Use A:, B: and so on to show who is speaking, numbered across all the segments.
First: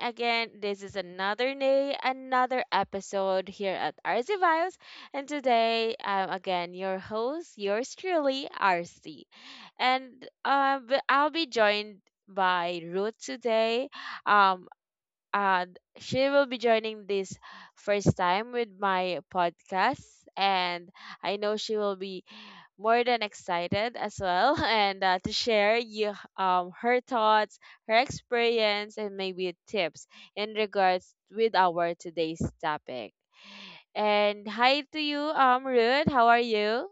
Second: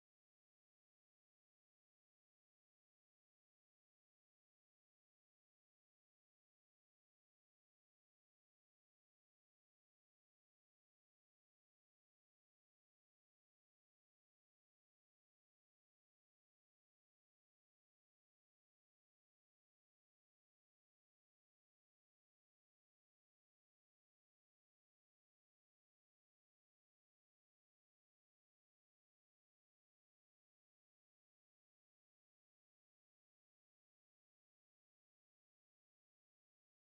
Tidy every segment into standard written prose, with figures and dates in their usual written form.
A: Again, this is another day, another episode here at RC Vibes. And today, I'm again your host, yours truly, RC. And I'll be joined by Ruth today. Um, and she will be joining this first time with my podcast. And I know she will be more than excited as well and to share you her thoughts, her experience, and maybe tips in regards with our today's topic. And hi to you, rude, how are you?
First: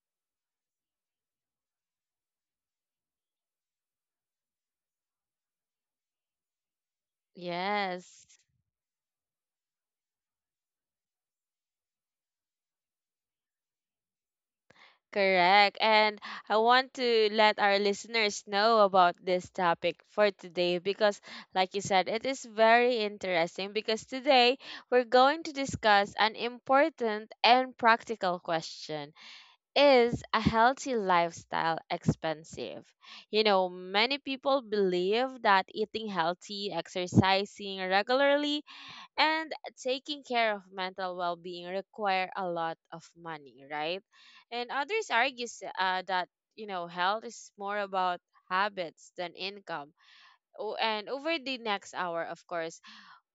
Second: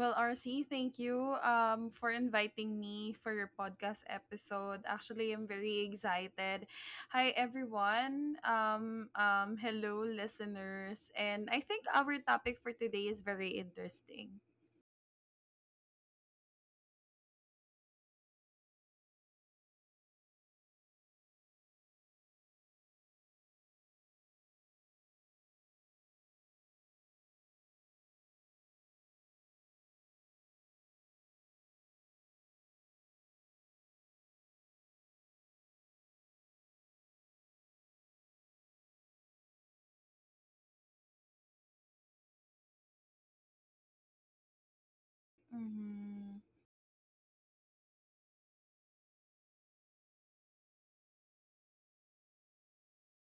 B: Well, RC, thank you for inviting me for your podcast episode. Actually, I'm very excited. Hi,
A: Yes,
B: everyone. Hello, listeners. And I think our topic for today is very interesting.
A: correct. And I want to let our listeners know about this topic for today, because like you said, it is very interesting. Because today we're going to discuss an important and practical question: is a healthy lifestyle expensive? You know, many people believe that eating healthy, exercising regularly, and taking care of mental well being require a lot of money, right? And others argue that,
B: Mm-hmm.
A: health is more about habits than income. And over the next hour, of course,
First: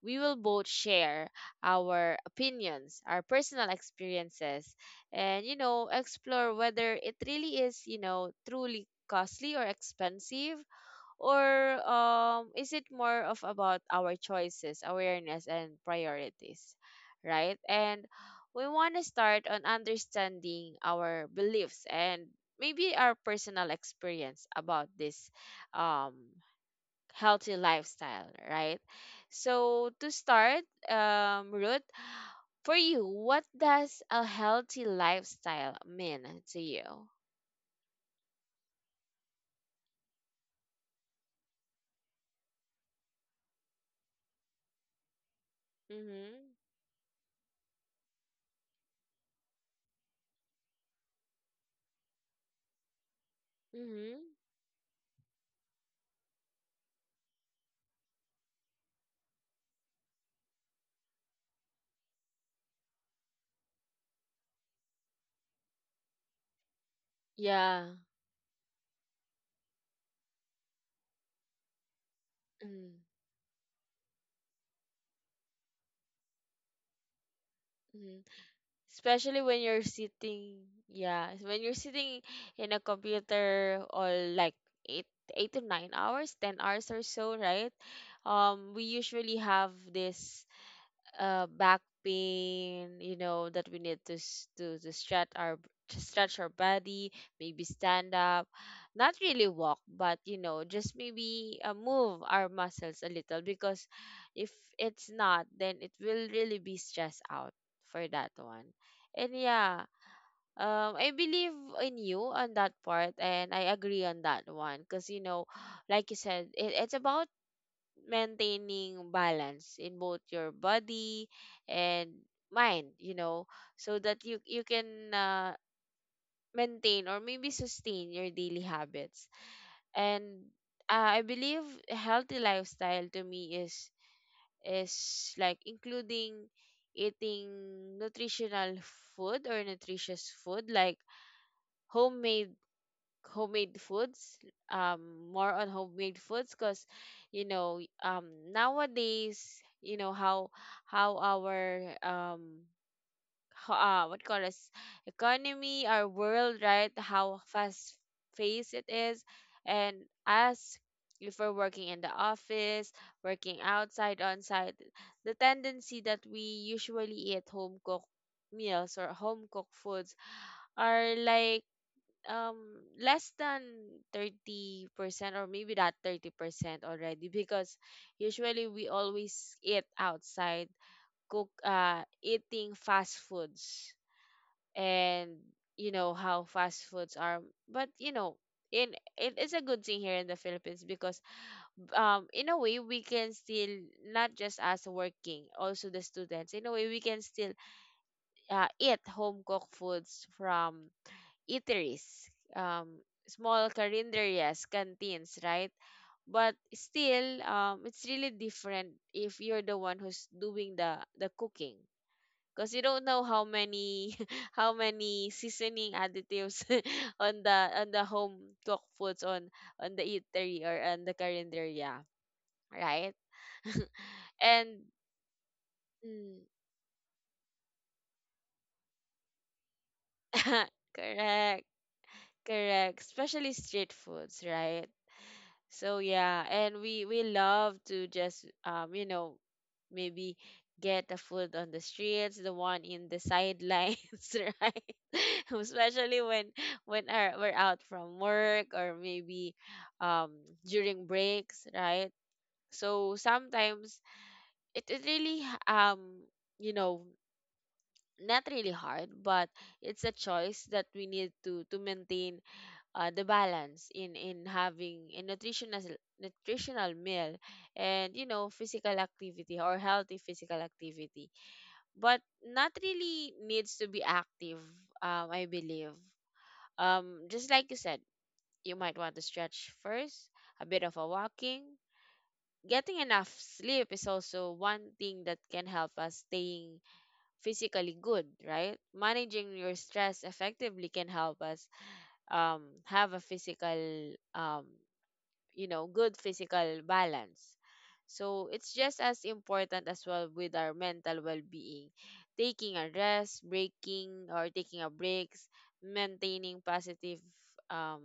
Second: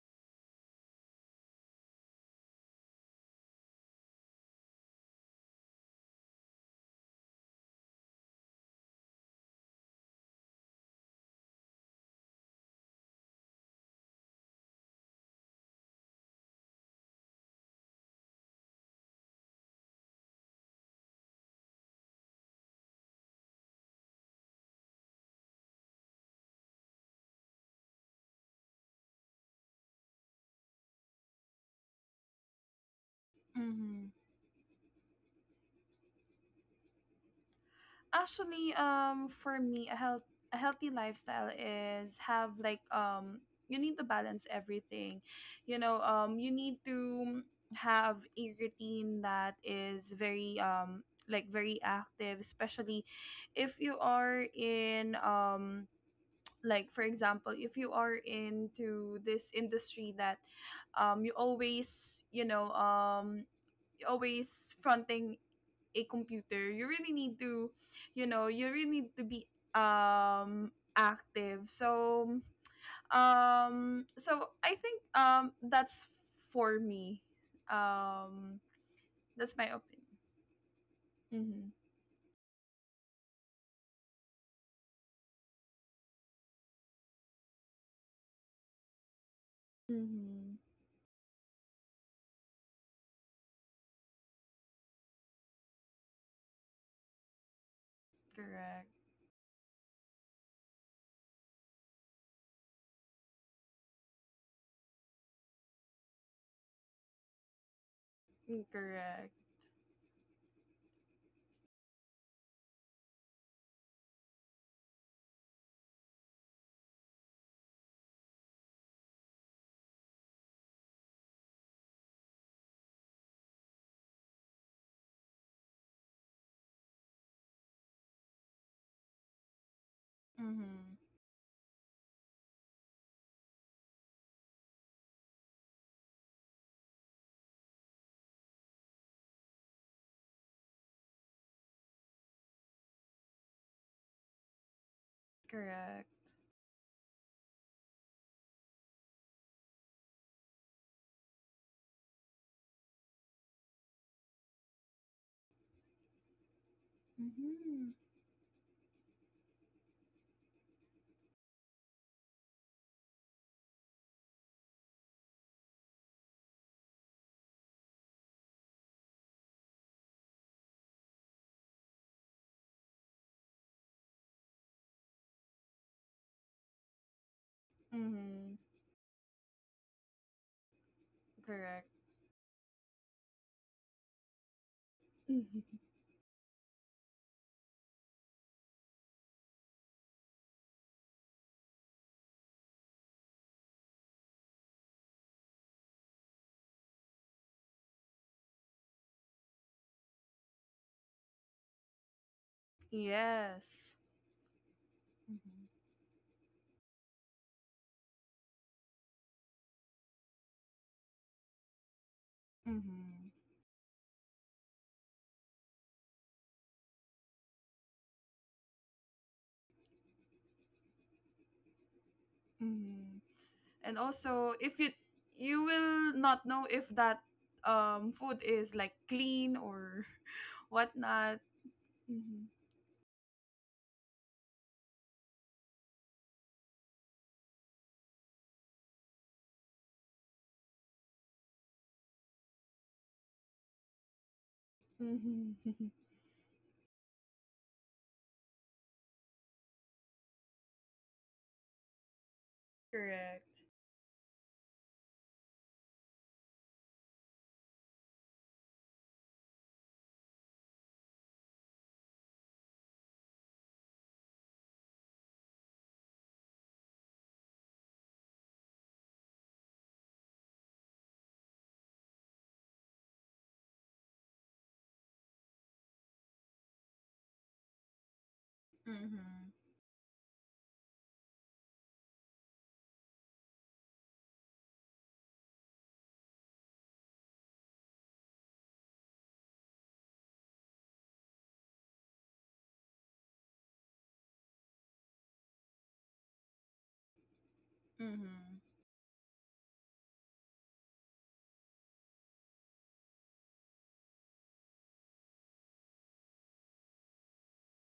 A: we will both share our opinions, our personal experiences, and, explore whether it really is, truly costly or expensive, or is it more of about our choices, awareness, and priorities, right? And we want to start on understanding our beliefs and maybe our personal experience about this um healthy lifestyle, right? So to start, Ruth, for you, what
B: Mm-hmm.
A: does a healthy lifestyle mean to you?
B: For me, a healthy lifestyle is have like you need to balance everything.
A: Mm-hmm.
B: You need to have a routine that is very like very active, especially if you
A: Mm-hmm.
B: are in like, for example, if you are into this industry that you always, always fronting a computer. You really need to,
A: Yeah.
B: you really need to be um active. so
A: Mm-hmm.
B: um so i think um that's for me, um
A: Especially
B: that's
A: when
B: my
A: you're
B: opinion.
A: sitting, yeah, when
B: Mm-hmm.
A: you're sitting in a computer or like eight, eight to nine hours, ten hours or so, right? We usually have this
B: Hmm.
A: back pain, you know, that we need to to stretch our to stretch our body, maybe stand up,
B: Correct.
A: not really walk, but you know, just maybe move our muscles a little, because if it's not, then it will really be stressed out for that
B: Mm,
A: one.
B: correct.
A: And yeah, I believe in you on that part, and I agree on that one, because you know, like you said, it's about maintaining balance in both your body and mind, you know, so that you can uh, maintain or maybe sustain your daily habits. And
B: Mm-hmm.
A: I believe a healthy lifestyle to me is like including eating nutritional food or nutritious food, like homemade, homemade foods. More on
B: Correct.
A: homemade foods, because you know, nowadays, you know how our what call us economy, our world, right? How
B: Mm-hmm.
A: fast paced it is. And us, if we're working in the office, working outside on site, the tendency that we usually eat home cooked meals or home cooked foods are like um less than 30%, or maybe that 30% already, because
B: Mm-hmm.
A: usually we always eat outside, cook
B: Correct.
A: eating fast foods. And
B: Mm-hmm.
A: you know how fast foods are. But you know, in, it is a good thing here in the Philippines, because in a way we can still, not just us working, also the students, in a way we can still eat home cooked foods from eateries, um, small
B: Yes.
A: carinderias, canteens,
B: Mm-hmm.
A: right? But still, it's really different if you're the one who's doing the cooking, because you don't know
B: Mm-hmm.
A: how many how many seasoning additives on the, on the home cooked foods, on the eatery or on the carinderia, right?
B: Hmm. And also
A: And
B: if you, you will
A: mm,
B: not know if that food is like clean or whatnot.
A: correct.
B: Mm-hmm.
A: Correct, especially street foods, right? So yeah, and we love to just you know, maybe get the food on the streets, the one in the sidelines, right?
B: Mm-hmm.
A: Especially when we're out from work, or maybe um during breaks, right? So
B: Correct.
A: sometimes it is really um you know, not really hard, but it's a choice that we need to maintain the balance in having a nutritional, nutritional meal, and you know, physical activity or healthy physical activity. But not really needs to be active. I believe, just like you said, you might want to
B: Mm-hmm.
A: stretch first, a bit of a walking. Getting enough sleep is also one thing that can help us staying physically good, right? Managing your stress effectively can help us have a physical you know, good physical balance. So
B: Mm-hmm.
A: it's just as important as well with our mental well-being. Taking a rest, breaking or taking a breaks, maintaining positive um,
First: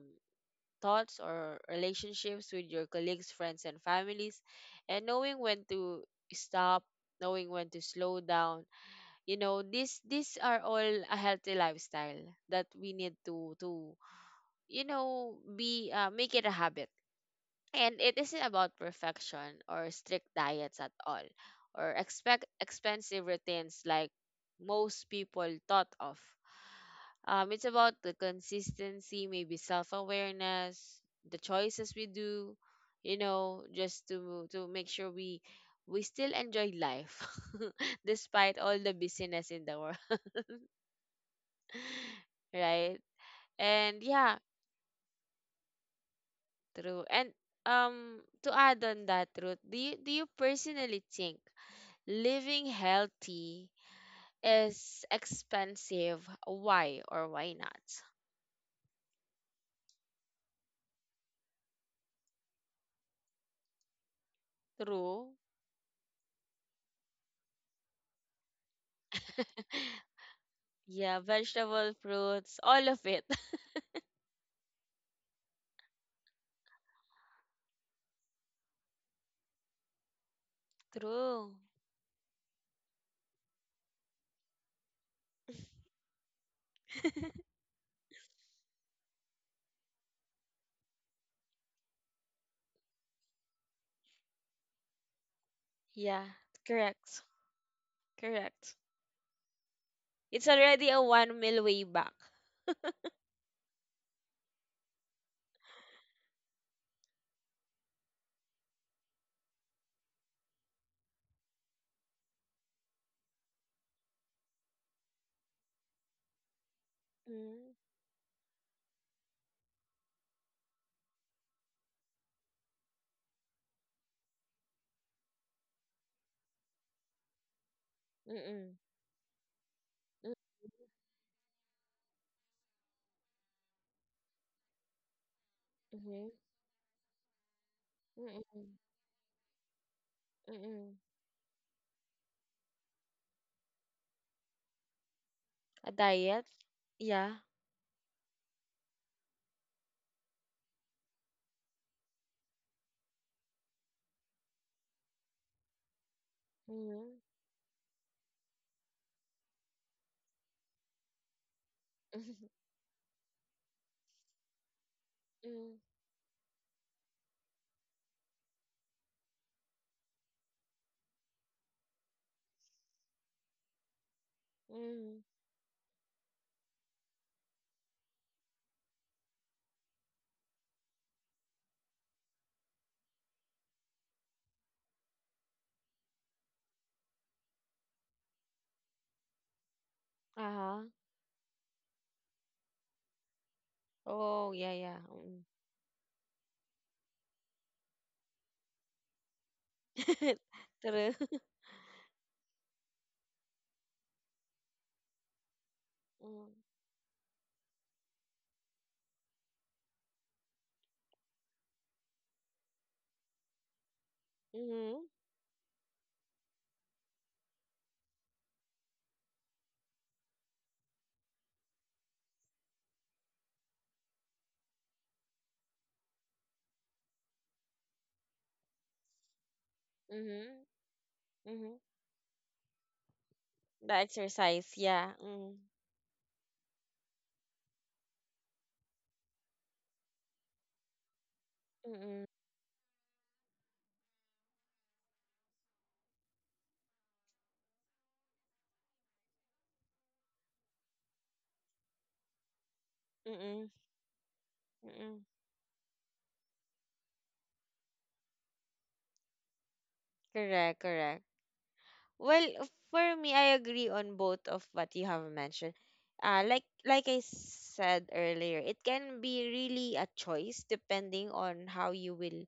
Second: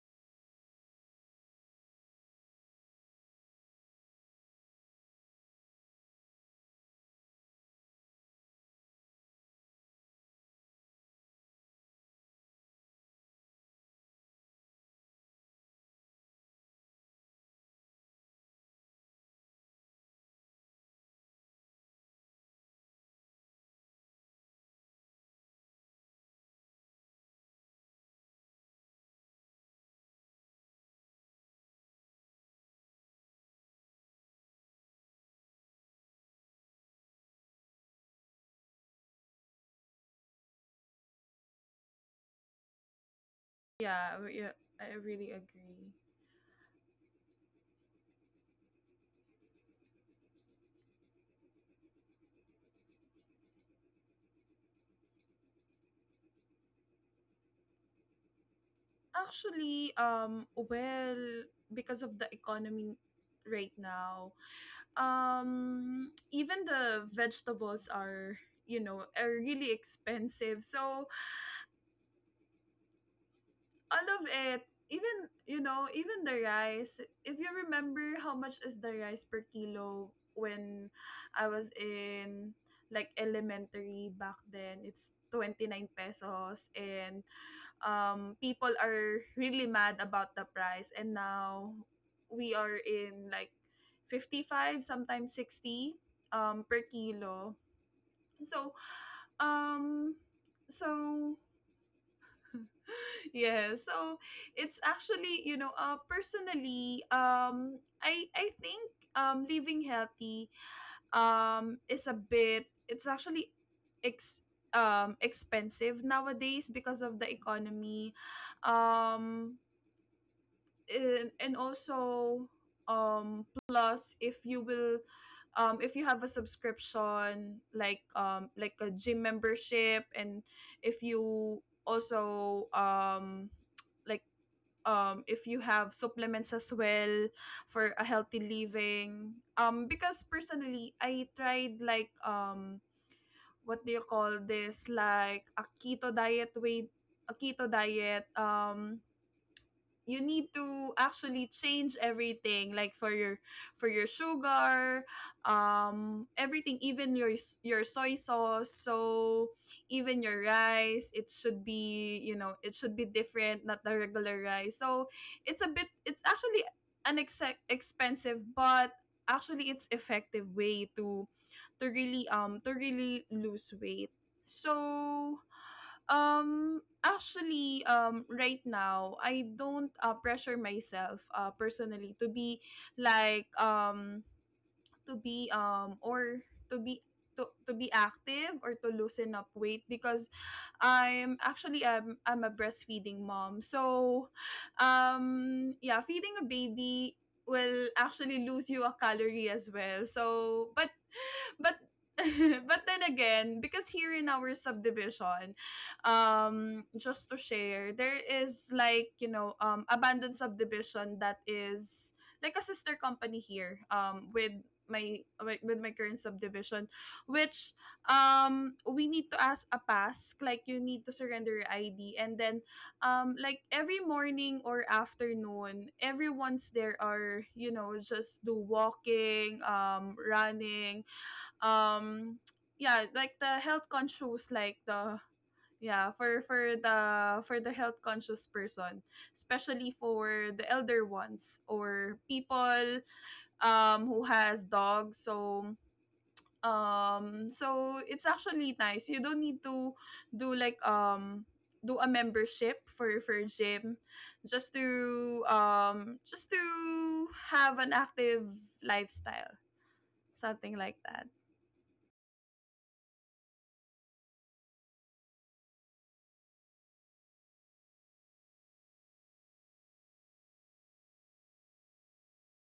A: thoughts or relationships with your colleagues, friends, and families, and knowing when to stop, knowing when to slow down. You know, these are all a healthy lifestyle that we need to you know, be make it a habit. And it isn't about perfection or strict diets at all, or expect expensive routines like most people thought of. It's about the consistency, maybe self awareness, the choices we do, you know, just to make sure we still enjoy life despite all the busyness in the world, right? And
B: Yeah,
A: yeah,
B: w- yeah, I really agree.
A: true. And to add on that, Ruth, do you personally think living healthy is expensive? Why or why not?
B: Actually, um, well, because of the economy right now,
A: True.
B: even the vegetables are, you know, are really expensive. So
A: Yeah, vegetable, fruits, all of it.
B: all of it. Even, you know, even the rice, if you remember how much is the rice per kilo when I
A: True.
B: was in like elementary back then, it's 29 pesos. And people are really mad about the price, and now we are in like 55, sometimes 60
A: Yeah,
B: per
A: correct.
B: kilo. So
A: Correct.
B: um
A: It's already a
B: so
A: one meal way back.
B: yeah. So it's actually, you know, personally, um, I think living healthy is a bit, it's actually ex expensive nowadays because of the
A: Mm.
B: economy. Um and, and also, plus if you will, if you have a subscription, like a
A: Mm-mm.
B: gym membership. And
A: Mm.
B: if you also, like if you have
A: Mhm.
B: supplements as well for a healthy
A: Mm-mm.
B: living. Because personally,
A: Mm-mm.
B: I tried like, what do you call this, like a
A: A
B: keto diet
A: diet?
B: way a
A: Yeah.
B: keto diet. You need to actually change everything, like for your, for your sugar, everything, even
A: Mm-hmm.
B: your your soy sauce. So even your rice, it should be, you know, it should be different, not the regular rice. So it's a bit,
A: Mm-hmm.
B: it's actually an expensive, but actually it's effective way to really, to really lose weight.
A: Mm-hmm.
B: So right now, I don't pressure myself personally to be like um to be or to be to be active or to loosen up weight because
A: Uh-huh.
B: I'm actually, I'm a breastfeeding mom. So
A: Oh, yeah, yeah.
B: yeah, feeding a baby will actually lose you a calorie as well.
A: Mm.
B: So
A: True.
B: but but then again, because here in our subdivision,
A: Mm.
B: just to share, there is, like, you know, abandoned subdivision that is like a sister company here, with my,
A: Mhm.
B: with my current subdivision, which we need to ask a pass, like you need to surrender your ID, and then like every morning or afternoon, everyone's there are, you know, just do walking,
A: Mhm.
B: running.
A: Mhm.
B: Um yeah like the health
A: The
B: conscious, like
A: exercise,
B: the,
A: yeah. Mm.
B: yeah, for the, for the health conscious person, especially for the elder ones or
A: Mm.
B: people who has dogs. So so it's actually nice, you don't need to do do a membership for
A: Mm.
B: gym, just
A: Mm.
B: to, just to have an active lifestyle, something
A: Correct,
B: like that.
A: correct. Well, for me, I agree on both of what you have mentioned. Like I said earlier, it can be really a choice depending on how you will,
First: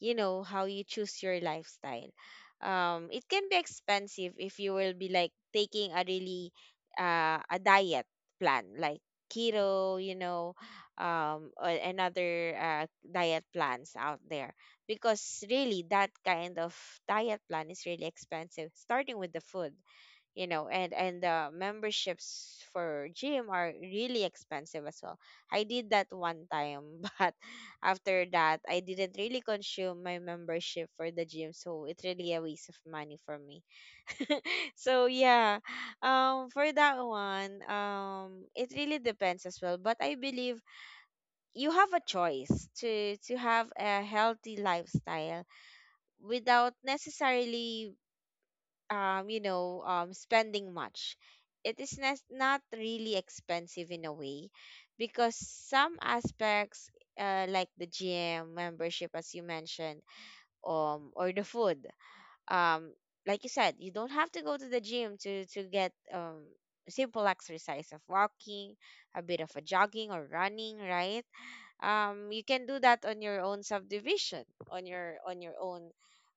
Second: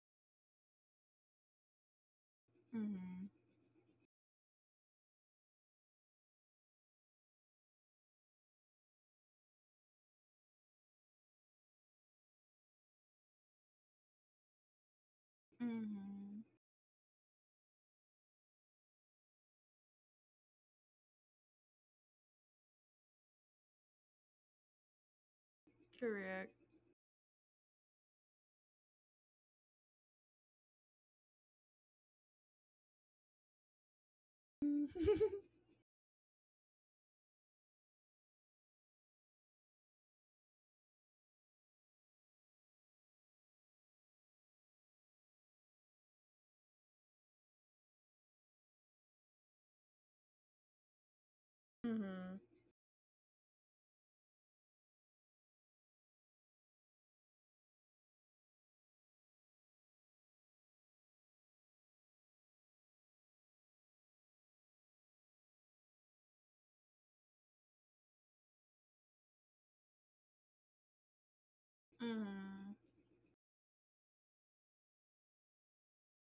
A: you know, how you choose your lifestyle.
B: Hmm.
A: It can be expensive if you will be like taking a really a diet plan like keto, you know, or another diet plans out there, because really that
B: Mm-hmm.
A: kind of diet plan is really expensive, starting with the food, you know. And the memberships for gym are really expensive as well. I did that one
B: Correct.
A: time but after that I didn't really consume my membership for the gym, so it's really a waste of money for me.
B: Mm-hmm.
A: So yeah, for that one, it really depends as well, but I believe you have a choice to have a healthy lifestyle without necessarily you know, spending much. It is not really expensive in a way, because some aspects, like the gym membership, as you mentioned, or the food, um, like you said, you don't have to go to the gym to get simple exercise of walking, a bit of a jogging or running, right? You can
B: Mm-hmm.
A: do that on your own subdivision, on your own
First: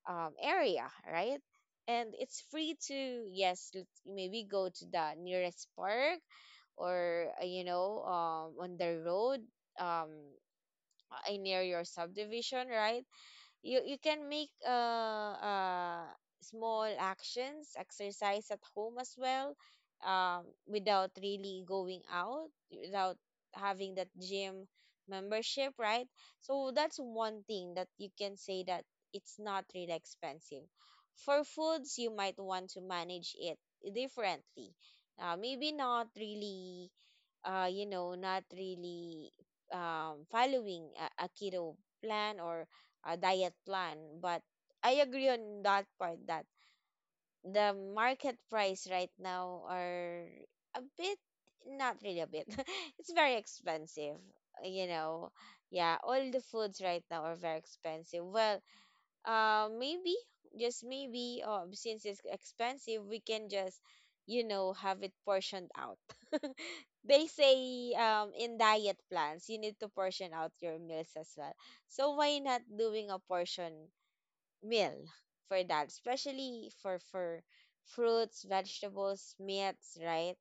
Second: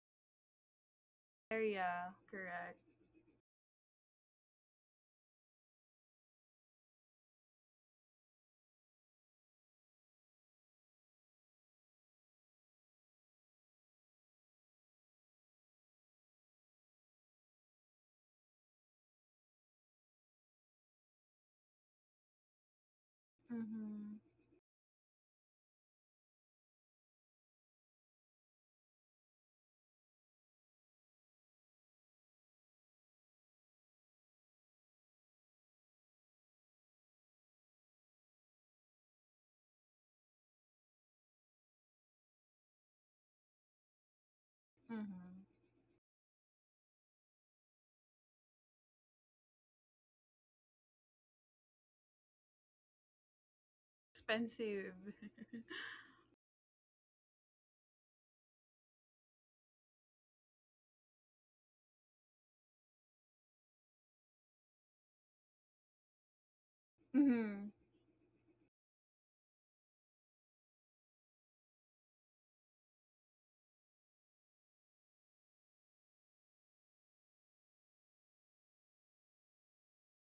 A: area, right?
B: There, yeah.
A: And it's free
B: Correct.
A: to, yes, maybe go to the nearest park or you know, on the road, um, near your subdivision, right? You can make small actions exercise at home as well, without really going out, without having that
B: Mm-hmm.
A: gym membership, right? So that's one thing that you can say that it's not really expensive. For foods, you might want to manage it differently, maybe not really you know, not really following a keto plan or diet plan. But I
B: Mm-hmm.
A: agree on that part that the market price right now are a bit, not really a bit, it's very expensive. You
B: Expensive.
A: know, yeah, all the foods right now are very expensive. Well, maybe, just maybe, since it's expensive, we can just, you know, have it portioned out. They
B: Mm-hmm.
A: say in diet plans, you need to portion out your meals as well. So why not doing a portion meal for that, especially for fruits, vegetables, meats, right?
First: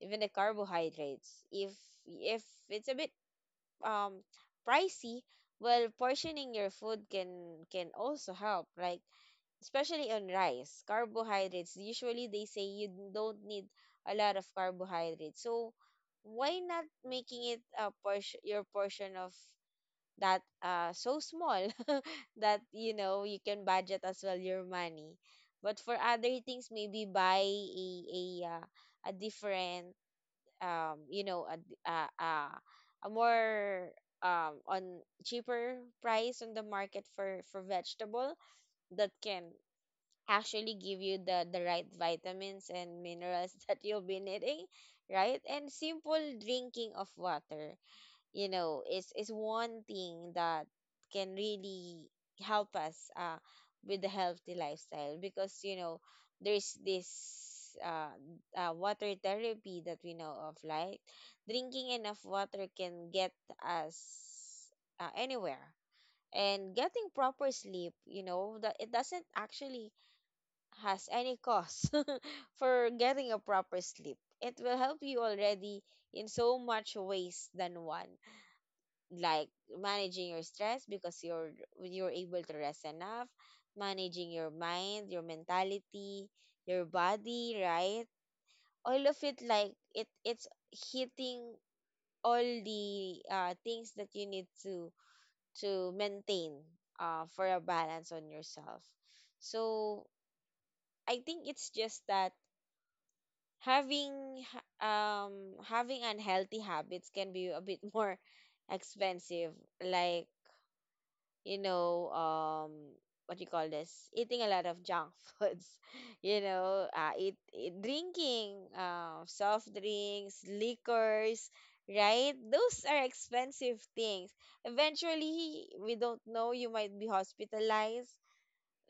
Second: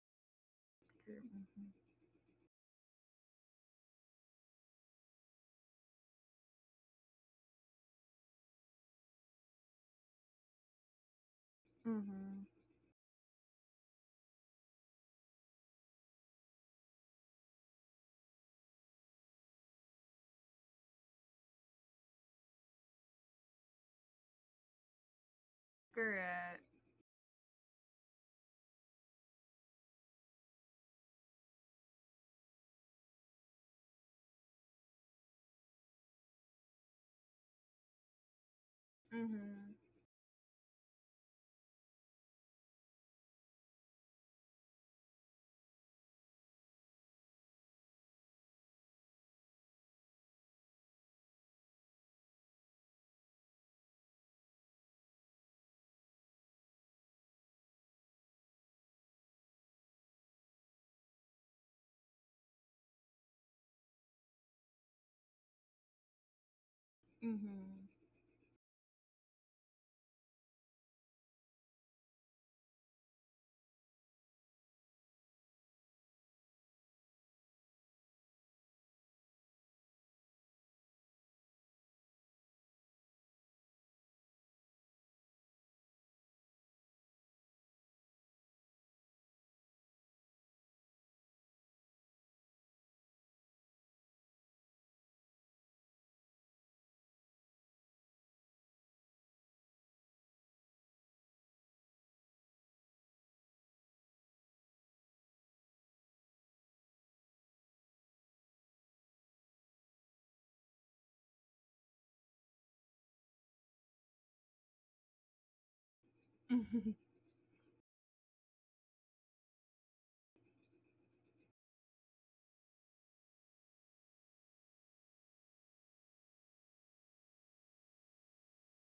A: Even the carbohydrates.
B: Mm-hmm.
A: If it's a bit um pricey, well, portioning your food can also help, like especially on rice, carbohydrates. Usually
B: Mm-hmm.
A: they say you don't need a lot of carbohydrates, so why not making it a portion your portion of that so small that you know you can budget as well your money, but for other
B: Correct.
A: things maybe buy a a uh, a different you know a d- a more on cheaper price on the market for vegetable that can
B: Mm-hmm.
A: actually give you the right vitamins and minerals that you'll be needing, right? And simple drinking of water, you know, is one thing that can really help us with the healthy lifestyle, because you know there's this water therapy that we know of, like drinking enough water can get us anywhere. And getting proper sleep,
B: Mm-hmm.
A: you know, that it doesn't actually has any cost for getting a proper sleep, it will help you already in so much ways than one, like managing your stress because you're able to rest enough, managing your mind, your mentality, your body, right? All of it, like it it's hitting all the things that you need to maintain for a balance on yourself. So I think it's just that having h- um having unhealthy habits can be a bit more expensive, like you know, um, what you call this? Eating a lot of junk foods, you know,
B: Mm-hmm.
A: eat, eat drinking soft drinks, liquors, right? Those are expensive things. Eventually, we don't know, you might be hospitalized.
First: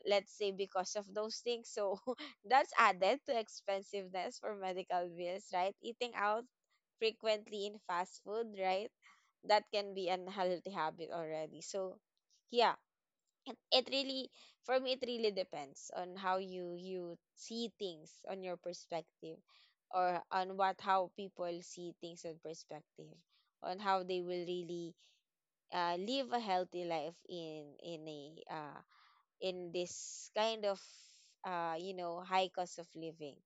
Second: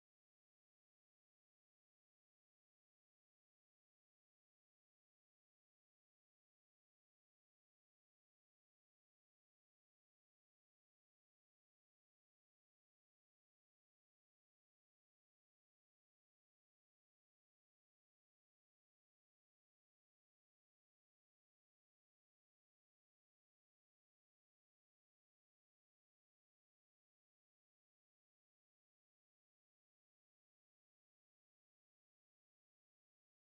A: Let's say because of those things. So that's added to expensiveness for medical bills, right? Eating out frequently in fast food, right? That can be an unhealthy habit already. So, yeah, it really, for me, it really depends on how you you see things on your perspective, or on what how people see things in perspective, on how they will really live a healthy life in a in this kind of you know, high cost of living,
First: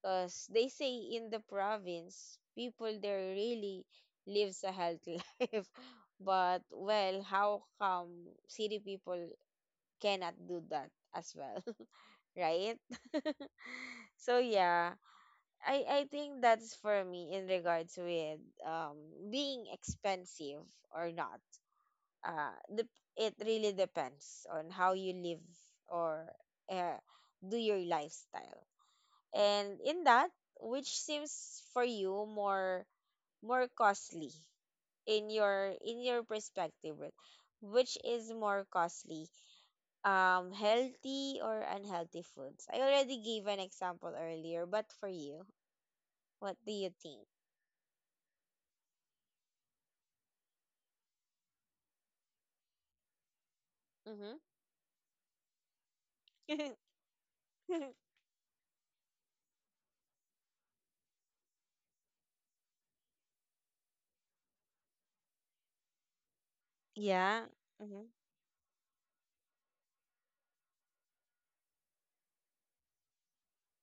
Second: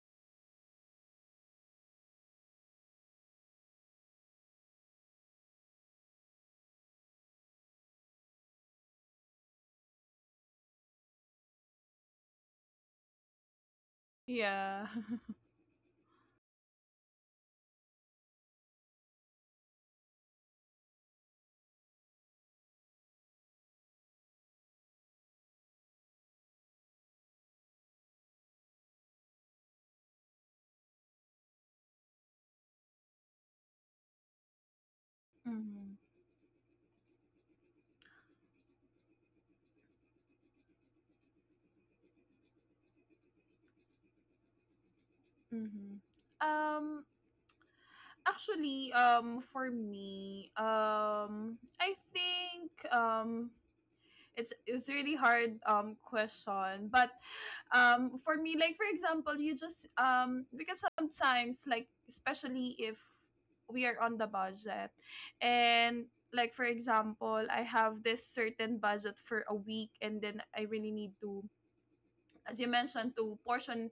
A: because they say in the province people there really lives a healthy life, but well, how come city people cannot do that as well, right? So
B: Yeah.
A: yeah, I think that's for me in regards with um being expensive or not. The, it really depends on how you live or uh, do your lifestyle. And in that, which seems for you more more costly
B: Mm-hmm.
A: in your perspective, Ruth, which is more costly, healthy or unhealthy foods? I already gave an example earlier, but for you,
B: Mm-hmm.
A: what do you
B: Um.
A: think?
B: For me, it's really hard question.
A: Mm-hmm.
B: But for me, like, for example, you just because sometimes, like, especially if we are on the budget, and like, for example,
A: Yeah.
B: I have
A: Mm-hmm.
B: this certain budget for a week, and then I really need to, as you mentioned, to portion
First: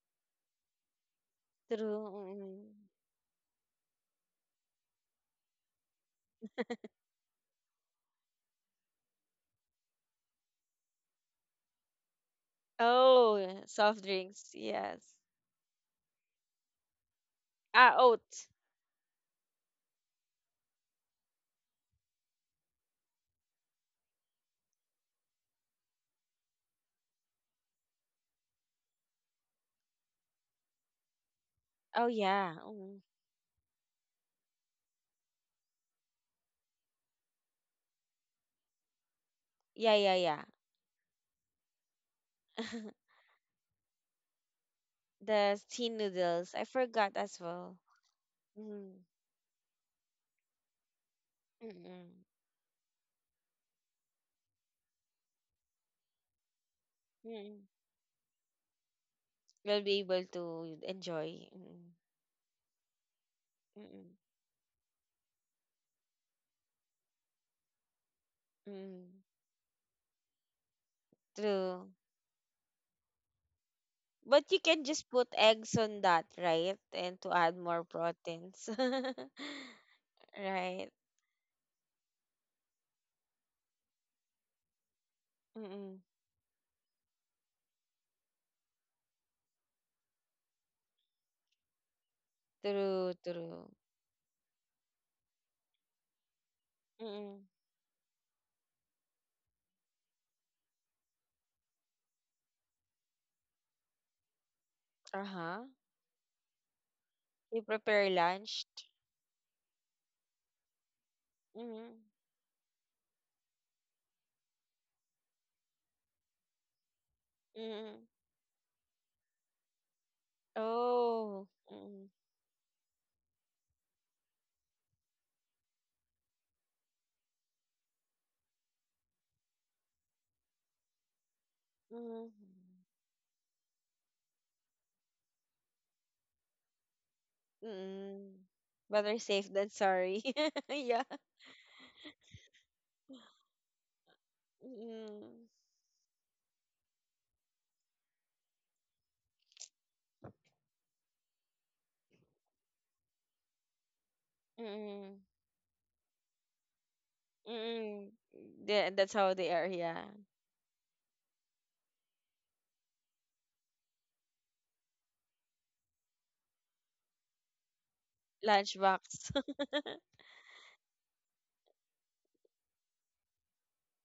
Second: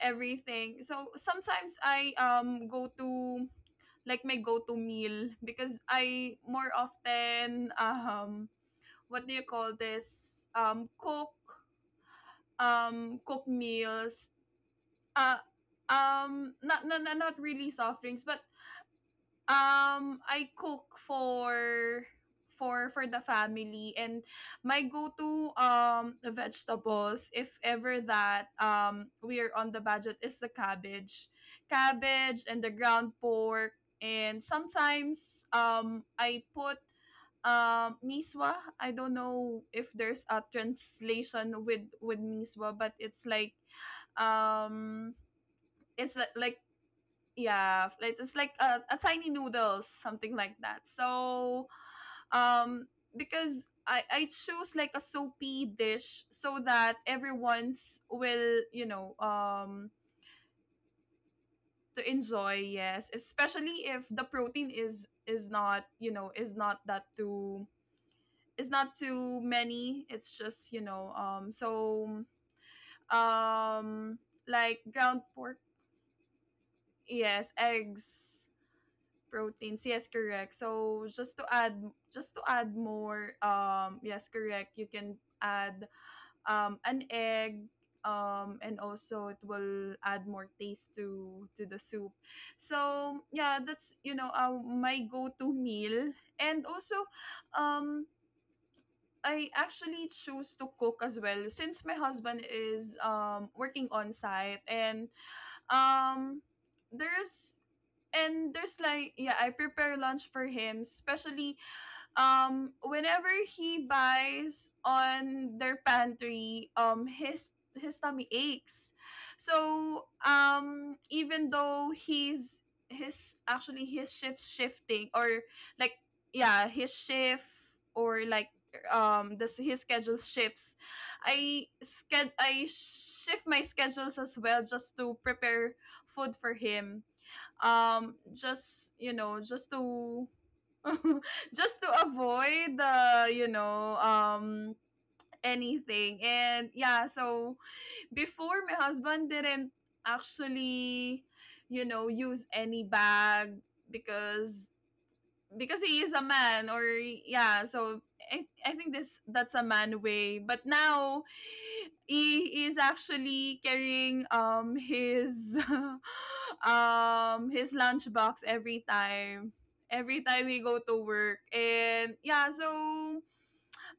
B: everything. So sometimes
A: True.
B: I
A: Mm-hmm.
B: go to like my go-to meal, because I more often what do you call this,
A: Oh,
B: cook
A: yeah. Soft
B: meals.
A: drinks. Yes.
B: uh Not really
A: Ah,
B: soft drinks,
A: oat.
B: but I cook for, for the family. And my go-to vegetables, if ever that we are on the budget, is the cabbage,
A: Oh yeah.
B: and the
A: Mm.
B: ground pork. And sometimes I put miswa. I don't know if
A: Yeah, yeah,
B: there's
A: yeah.
B: a translation with miswa, but it's like um
A: The steam
B: it's
A: noodles.
B: like,
A: I forgot as well.
B: yeah, like it's like
A: Mm.
B: a tiny noodles, something like that. So
A: Mm-mm.
B: um because I chose like a soapy dish, so that
A: Mm-mm.
B: everyone's will, you know,
A: We'll be able to enjoy. Mm-mm.
B: to enjoy, yes, especially if
A: Mm-mm.
B: the protein is not, you know, is not that too, it's not
A: Mm-mm.
B: too many. It's just, you know,
A: True.
B: um
A: But you
B: like
A: can just
B: ground
A: put
B: pork.
A: eggs on that, right? And to
B: Yes,
A: add more
B: eggs,
A: proteins.
B: proteins. Yes, correct.
A: Right.
B: So just to add, just to add more, yes, correct. You can add
A: Mm-mm.
B: an egg, and also it will add more taste to the soup.
A: True,
B: So yeah,
A: true.
B: that's, you know, my go-to meal. And also,
A: Mm-mm.
B: um I actually choose to cook as well, since my husband is working on site. And
A: Uh-huh.
B: um there's
A: You prepare
B: and
A: lunch.
B: there's like, yeah, I prepare lunch for him, especially
A: Mm-mm.
B: whenever he buys on their pantry,
A: Mm-mm.
B: his tummy aches. So
A: Oh.
B: even though
A: Mm-mm.
B: he's, his actually his shift, shifting or like, yeah, his shift or like, this his schedule shifts, I
A: Mm-mm.
B: sched I shift my schedules as well just to prepare food for him,
A: Mm-mm.
B: just, you
A: Better
B: know,
A: safe than
B: just
A: sorry.
B: to
A: Yeah.
B: just to avoid the, you know,
A: Mm-mm.
B: anything. And yeah, so before my husband didn't actually, you know, use any bag because
A: Mm-mm.
B: because he is a man or, yeah, so
A: Mm-mm.
B: I
A: Yeah,
B: think
A: that's
B: this
A: how they
B: that's
A: are,
B: a
A: yeah.
B: man way. But now he is actually carrying his his lunchbox every
A: Lunchbox.
B: time, we go to work. And yeah, so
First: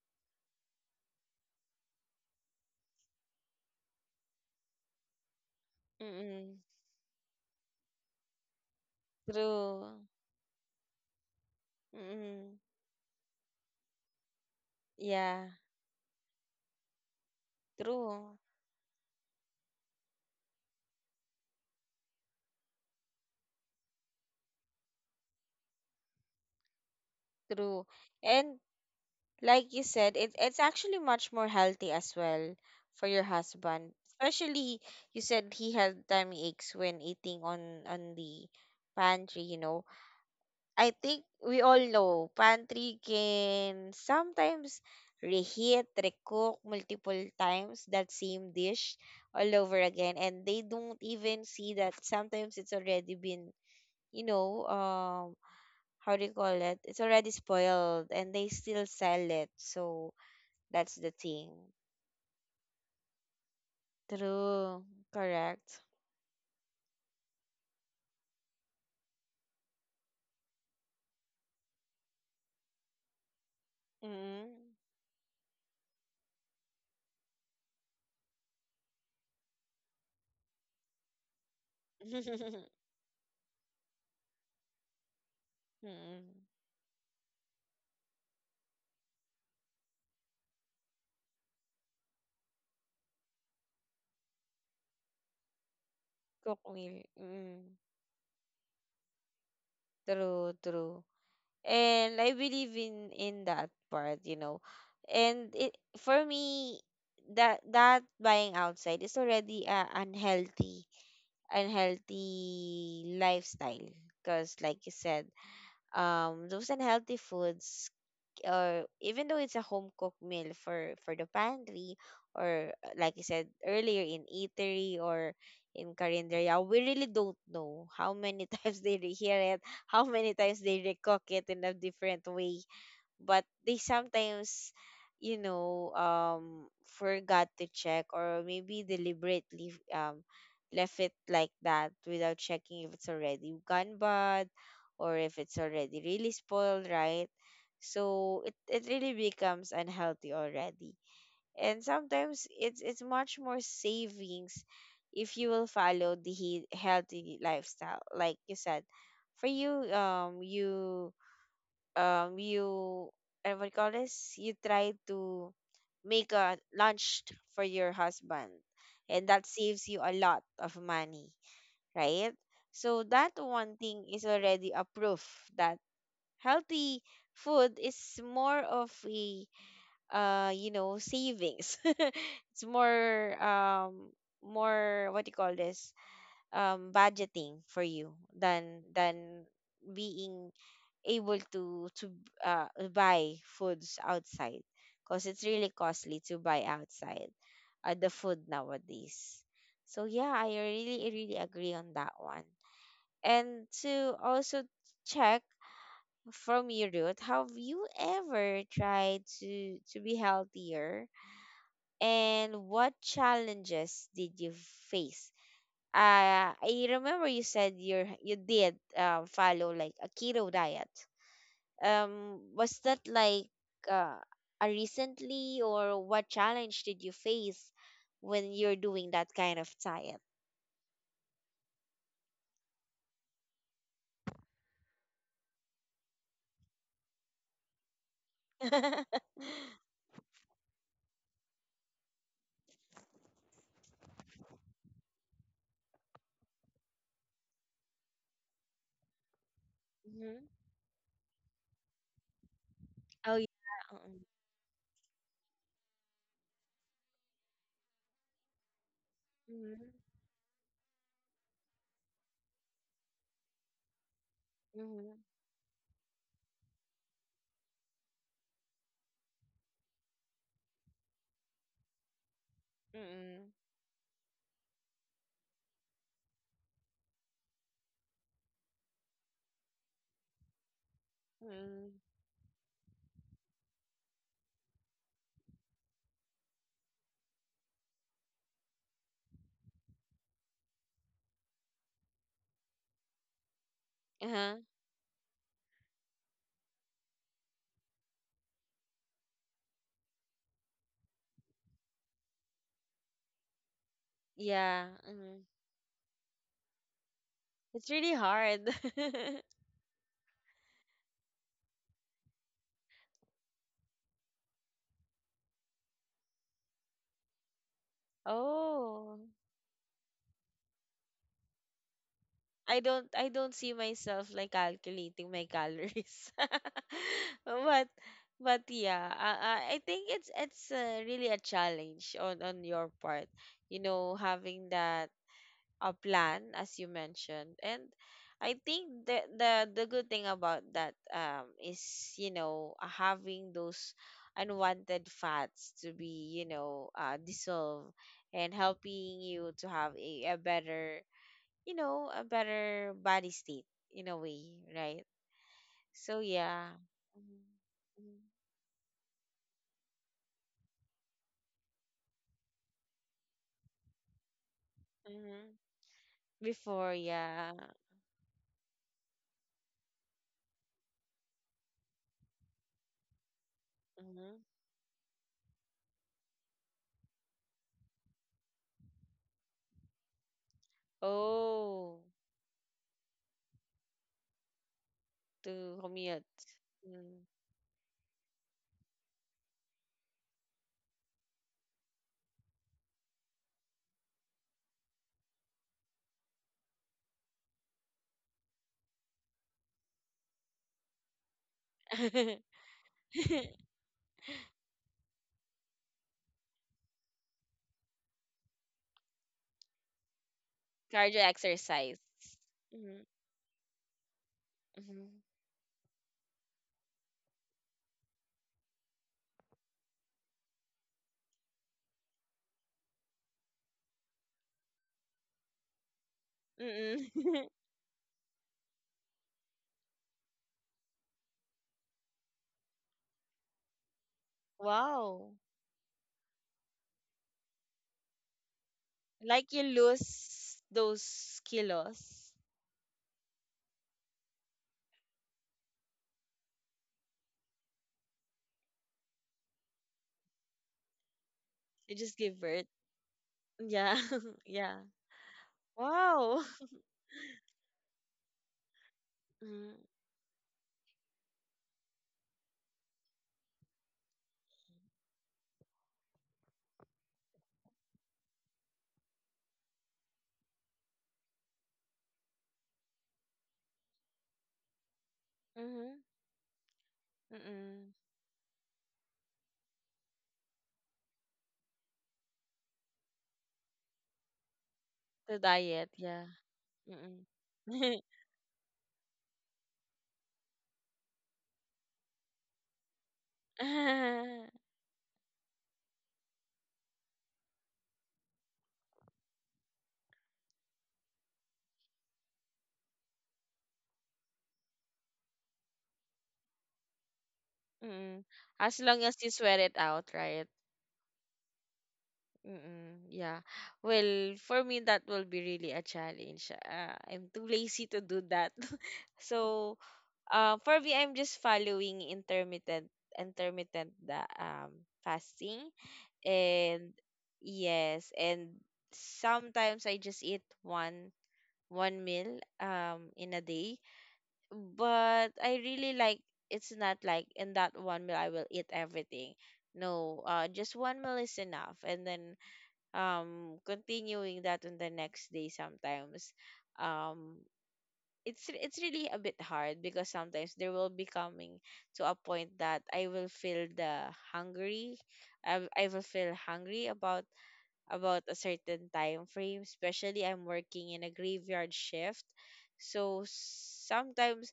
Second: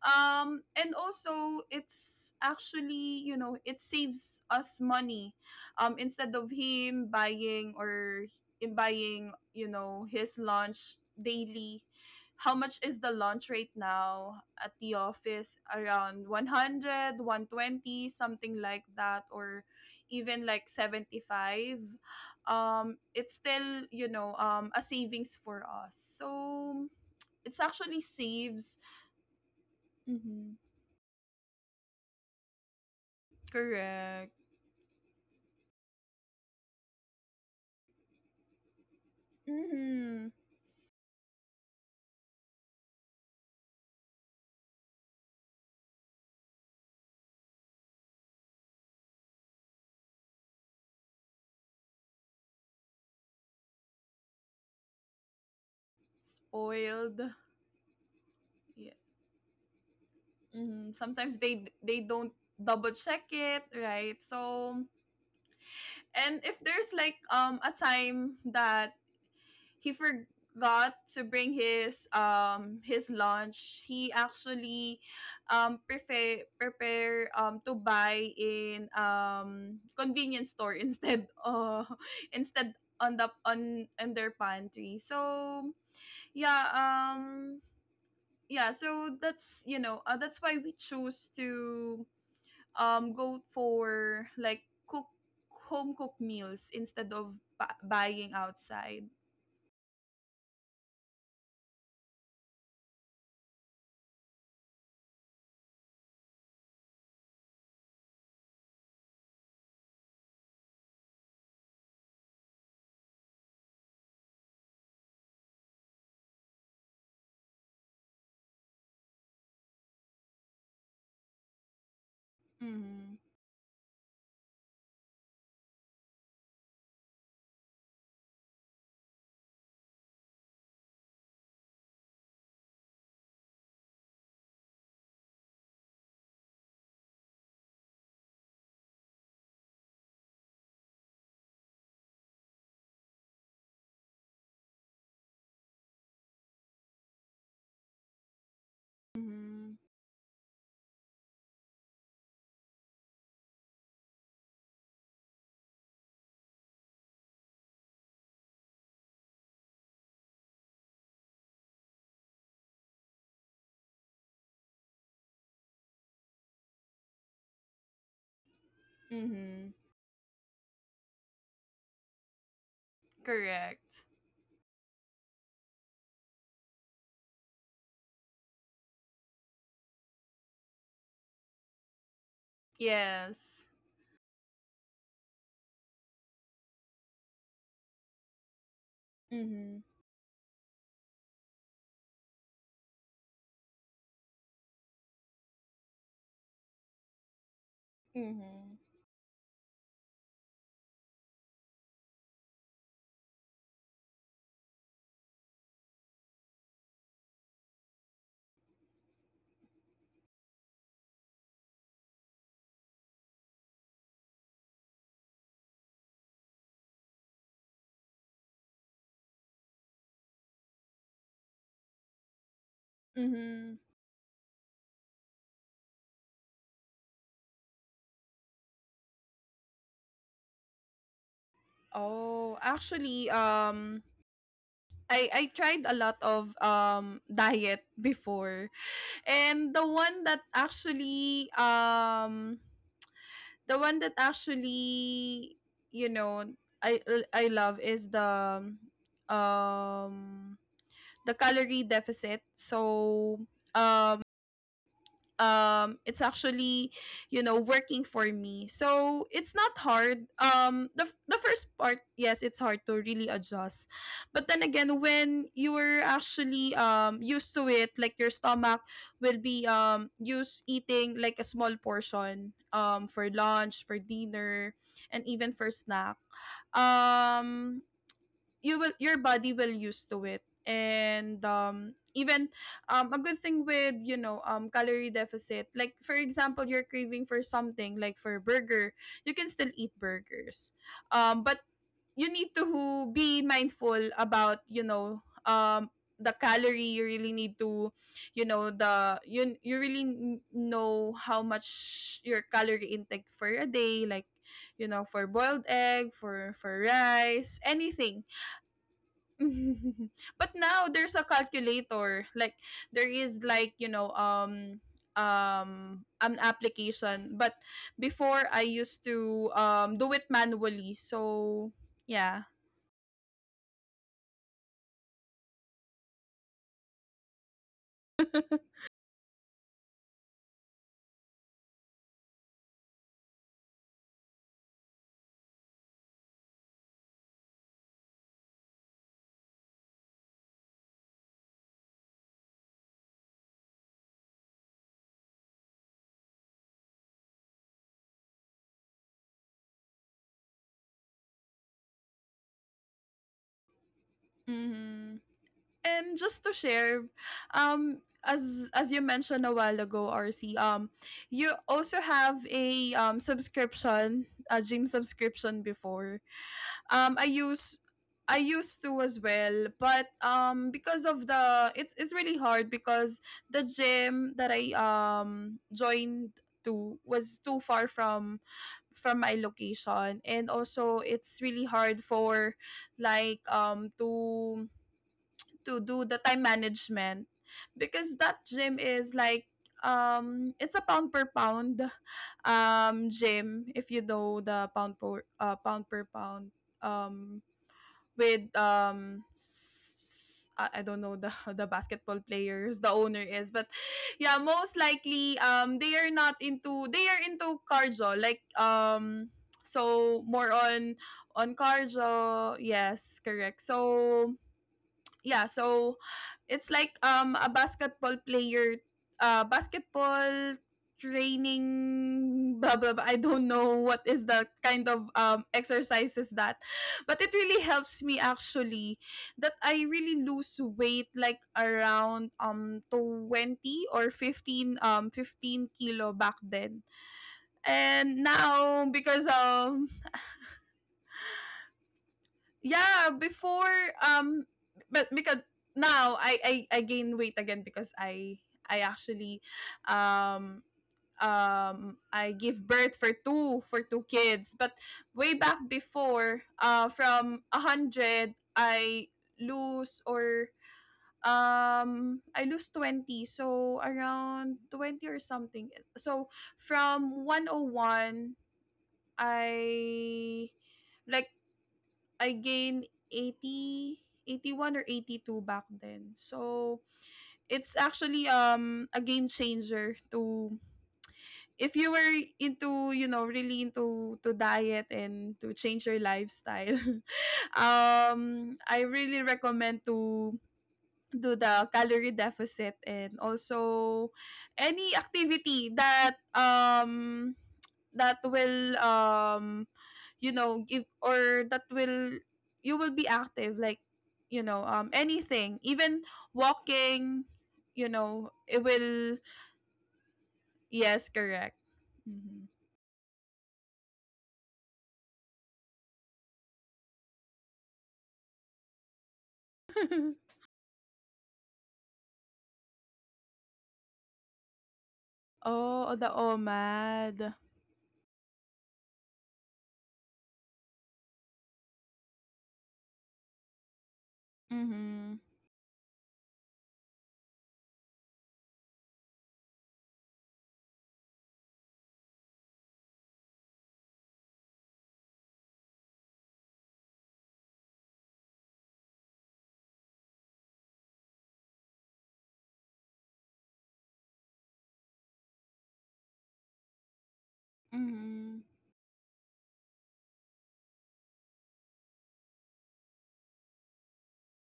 B: and also it's actually, you know, it saves us money, instead of
A: Mm-mm.
B: him buying or in buying, you
A: True.
B: know, his lunch daily. How
A: Mm-mm.
B: much is the lunch right now at the
A: Yeah.
B: office, around one hundred, one twenty,
A: True,
B: something like that, or even like 75, it's still, you know, a savings for us. So it's
A: true.
B: actually
A: And
B: saves.
A: like you said, it,
B: Mhm.
A: it's actually much more healthy as well for your husband.
B: Correct.
A: Especially you said he had tummy aches when eating on the pantry, you know.
B: Hmm.
A: I think we all know pantry can sometimes reheat, recook multiple times that same dish all over again, and they don't even see that sometimes it's already been, you know, um. how do you call it? It's
B: Spoiled.
A: already spoiled and they still
B: Yeah.
A: sell it. So
B: Hmm.
A: that's the
B: Sometimes they
A: thing.
B: they don't double check it, right? So,
A: True. Correct.
B: and if there's like a time that he forgot to bring his, his lunch, he
A: Mm.
B: actually prepare to buy in convenience store instead instead on the on, in their pantry. So
A: Mm.
B: yeah, yeah, so that's, you know, that's why we chose to go for like cook, home cooked
A: Cook
B: meals,
A: meal.
B: instead of
A: Mm.
B: buying outside.
A: True, true. And I believe in that part, you know. And it for me, that that buying outside is already a unhealthy, unhealthy lifestyle, because like you said, those unhealthy foods, or even though it's a home cooked meal for the pantry, or like
B: Mm-hmm.
A: I said earlier, in eatery or in carinderia, we really don't know how many times they rehear it, how many times they recook it in a different way, but they sometimes, you know um forgot to check, or maybe deliberately left it like that without checking if it's already gone bad, or if it's already really spoiled, right? So it really becomes
B: Mm-hmm.
A: unhealthy already. And sometimes it's much more savings if you will follow the healthy lifestyle, like you said, for you, you, and what you call this, you try to make a lunch for your husband, and that
B: Mm-hmm.
A: saves you a lot of money, right? So that one
B: Correct.
A: thing is already a proof that healthy food is more of a you know, savings. It's more
B: Yes.
A: more, what you call this, budgeting for you, than
B: Mm-hmm.
A: being able to uh, buy foods outside, because it's really costly to buy outside the food
B: Mm-hmm.
A: nowadays. So yeah, I really really agree on that one. And to also check from your root, have you ever tried to be healthier? And what challenges did you face? I remember you said you you did follow like a keto diet. Was that
B: Mm-hmm.
A: like uh, a recently, or what challenge did you face when you're doing that kind of diet?
B: Oh actually, I tried a lot of diet before. And the one that actually the one that actually, you know, i I love is um
A: Mm-hmm.
B: the calorie deficit. So
A: Oh yeah.
B: um it's actually, you know, working for me, so it's not hard.
A: Mm-hmm.
B: The first part, yes, it's hard to really adjust. But then again, when you
A: Mm-hmm.
B: were actually used to it, like your stomach will be used eating like a small portion, for
A: Mm-hmm.
B: lunch, for dinner, and even for snack. um you will, your body will used to it. And
A: Mm-hmm.
B: even a good thing with, you know, calorie deficit, like for example, you're craving for something, like for burger, you can still eat burgers, but you need to be mindful about,
A: Uh-huh.
B: you know, the calorie. You really need to, you know, the you, you really know how much your calorie intake for a day, like, you
A: Yeah.
B: know, for
A: Mm-hmm.
B: boiled egg, for rice,
A: It's really
B: anything.
A: hard.
B: But now there's a calculator, like there is like, you know, an application. But before, I used
A: Oh.
B: to do it manually. So yeah.
A: I don't see myself like calculating my calories. but but yeah, I think it's really a challenge on your part. You know, having that a plan as you mentioned. And I think the good thing about that is, you know, having those unwanted fats to be, you know, dissolved and helping you to have a better, you know, a better body state in a way, right?
B: Mm-hmm. And
A: So
B: just to
A: yeah.
B: share,
A: Mm-hmm.
B: as you mentioned a while ago, RC, you also have a subscription, a gym
A: Hmm.
B: subscription before.
A: Before,
B: um i
A: yeah.
B: use I used to as well, but because of the, it's really hard because the gym
A: Hmm.
B: that I joined to was too far from my location. And also it's really hard
A: Oh,
B: for like, to
A: to
B: do the
A: commute.
B: time management because that gym is like, it's a pound per pound gym, if you know the pound per, pound per pound. um with I don't know the the basketball
A: Mm.
B: players the owner is, but yeah, most likely they are not into, they are into cardio, like so more on
A: Cardio
B: on
A: exercise.
B: cardio,
A: Mm-hmm.
B: yes, correct. So yeah, so it's like a basketball player, basketball training, blah blah blah. I don't know what is the kind of exercises that. But
A: Mm-hmm.
B: it
A: Mm.
B: really helps me actually that I really lose weight like around 20 or 15
A: Wow.
B: 15 kilo back then. And now because
A: Like you lose those kilos.
B: yeah before um but because now I gain weight again because I actually um
A: You just
B: I
A: give
B: give
A: birth.
B: birth for two for
A: Yeah.
B: two kids. But
A: Yeah.
B: way back before
A: Wow.
B: from a hundred I
A: Mm-hmm.
B: lose or I lose 20, so around 20 or something. So from 101 I like I gained 80, 81 or 82 back then. So it's
A: Mm-hmm.
B: actually a game changer to if you were into you know really into to diet and
A: The
B: to change
A: diet,
B: your
A: yeah.
B: lifestyle.
A: Mm.
B: I really recommend to do the calorie deficit, and also
A: Mm.
B: any activity that that will you know, give, or that will, you will be active, like, you know, anything, even walking, you know, it
A: As long
B: will.
A: as you sweat it out, right?
B: Yes, correct. Hmm.
A: Mm-mm. Yeah. Well, for me, that will be really a challenge. I'm too lazy to do that. So, for me, I'm just following intermittent intermittent the fasting,
B: Oh, the
A: and
B: omad.
A: yes, and sometimes I just eat one one meal in a day,
B: Mm-hmm.
A: but I really like, it's not like in that one meal I will eat everything. No, just one meal is enough, and then continuing that on the next day sometimes, um, it's really a bit hard, because sometimes there will be coming to a point that I will feel the hungry, I will feel hungry about a
B: Mm-hmm.
A: certain time frame, especially I'm working in a graveyard shift, so sometimes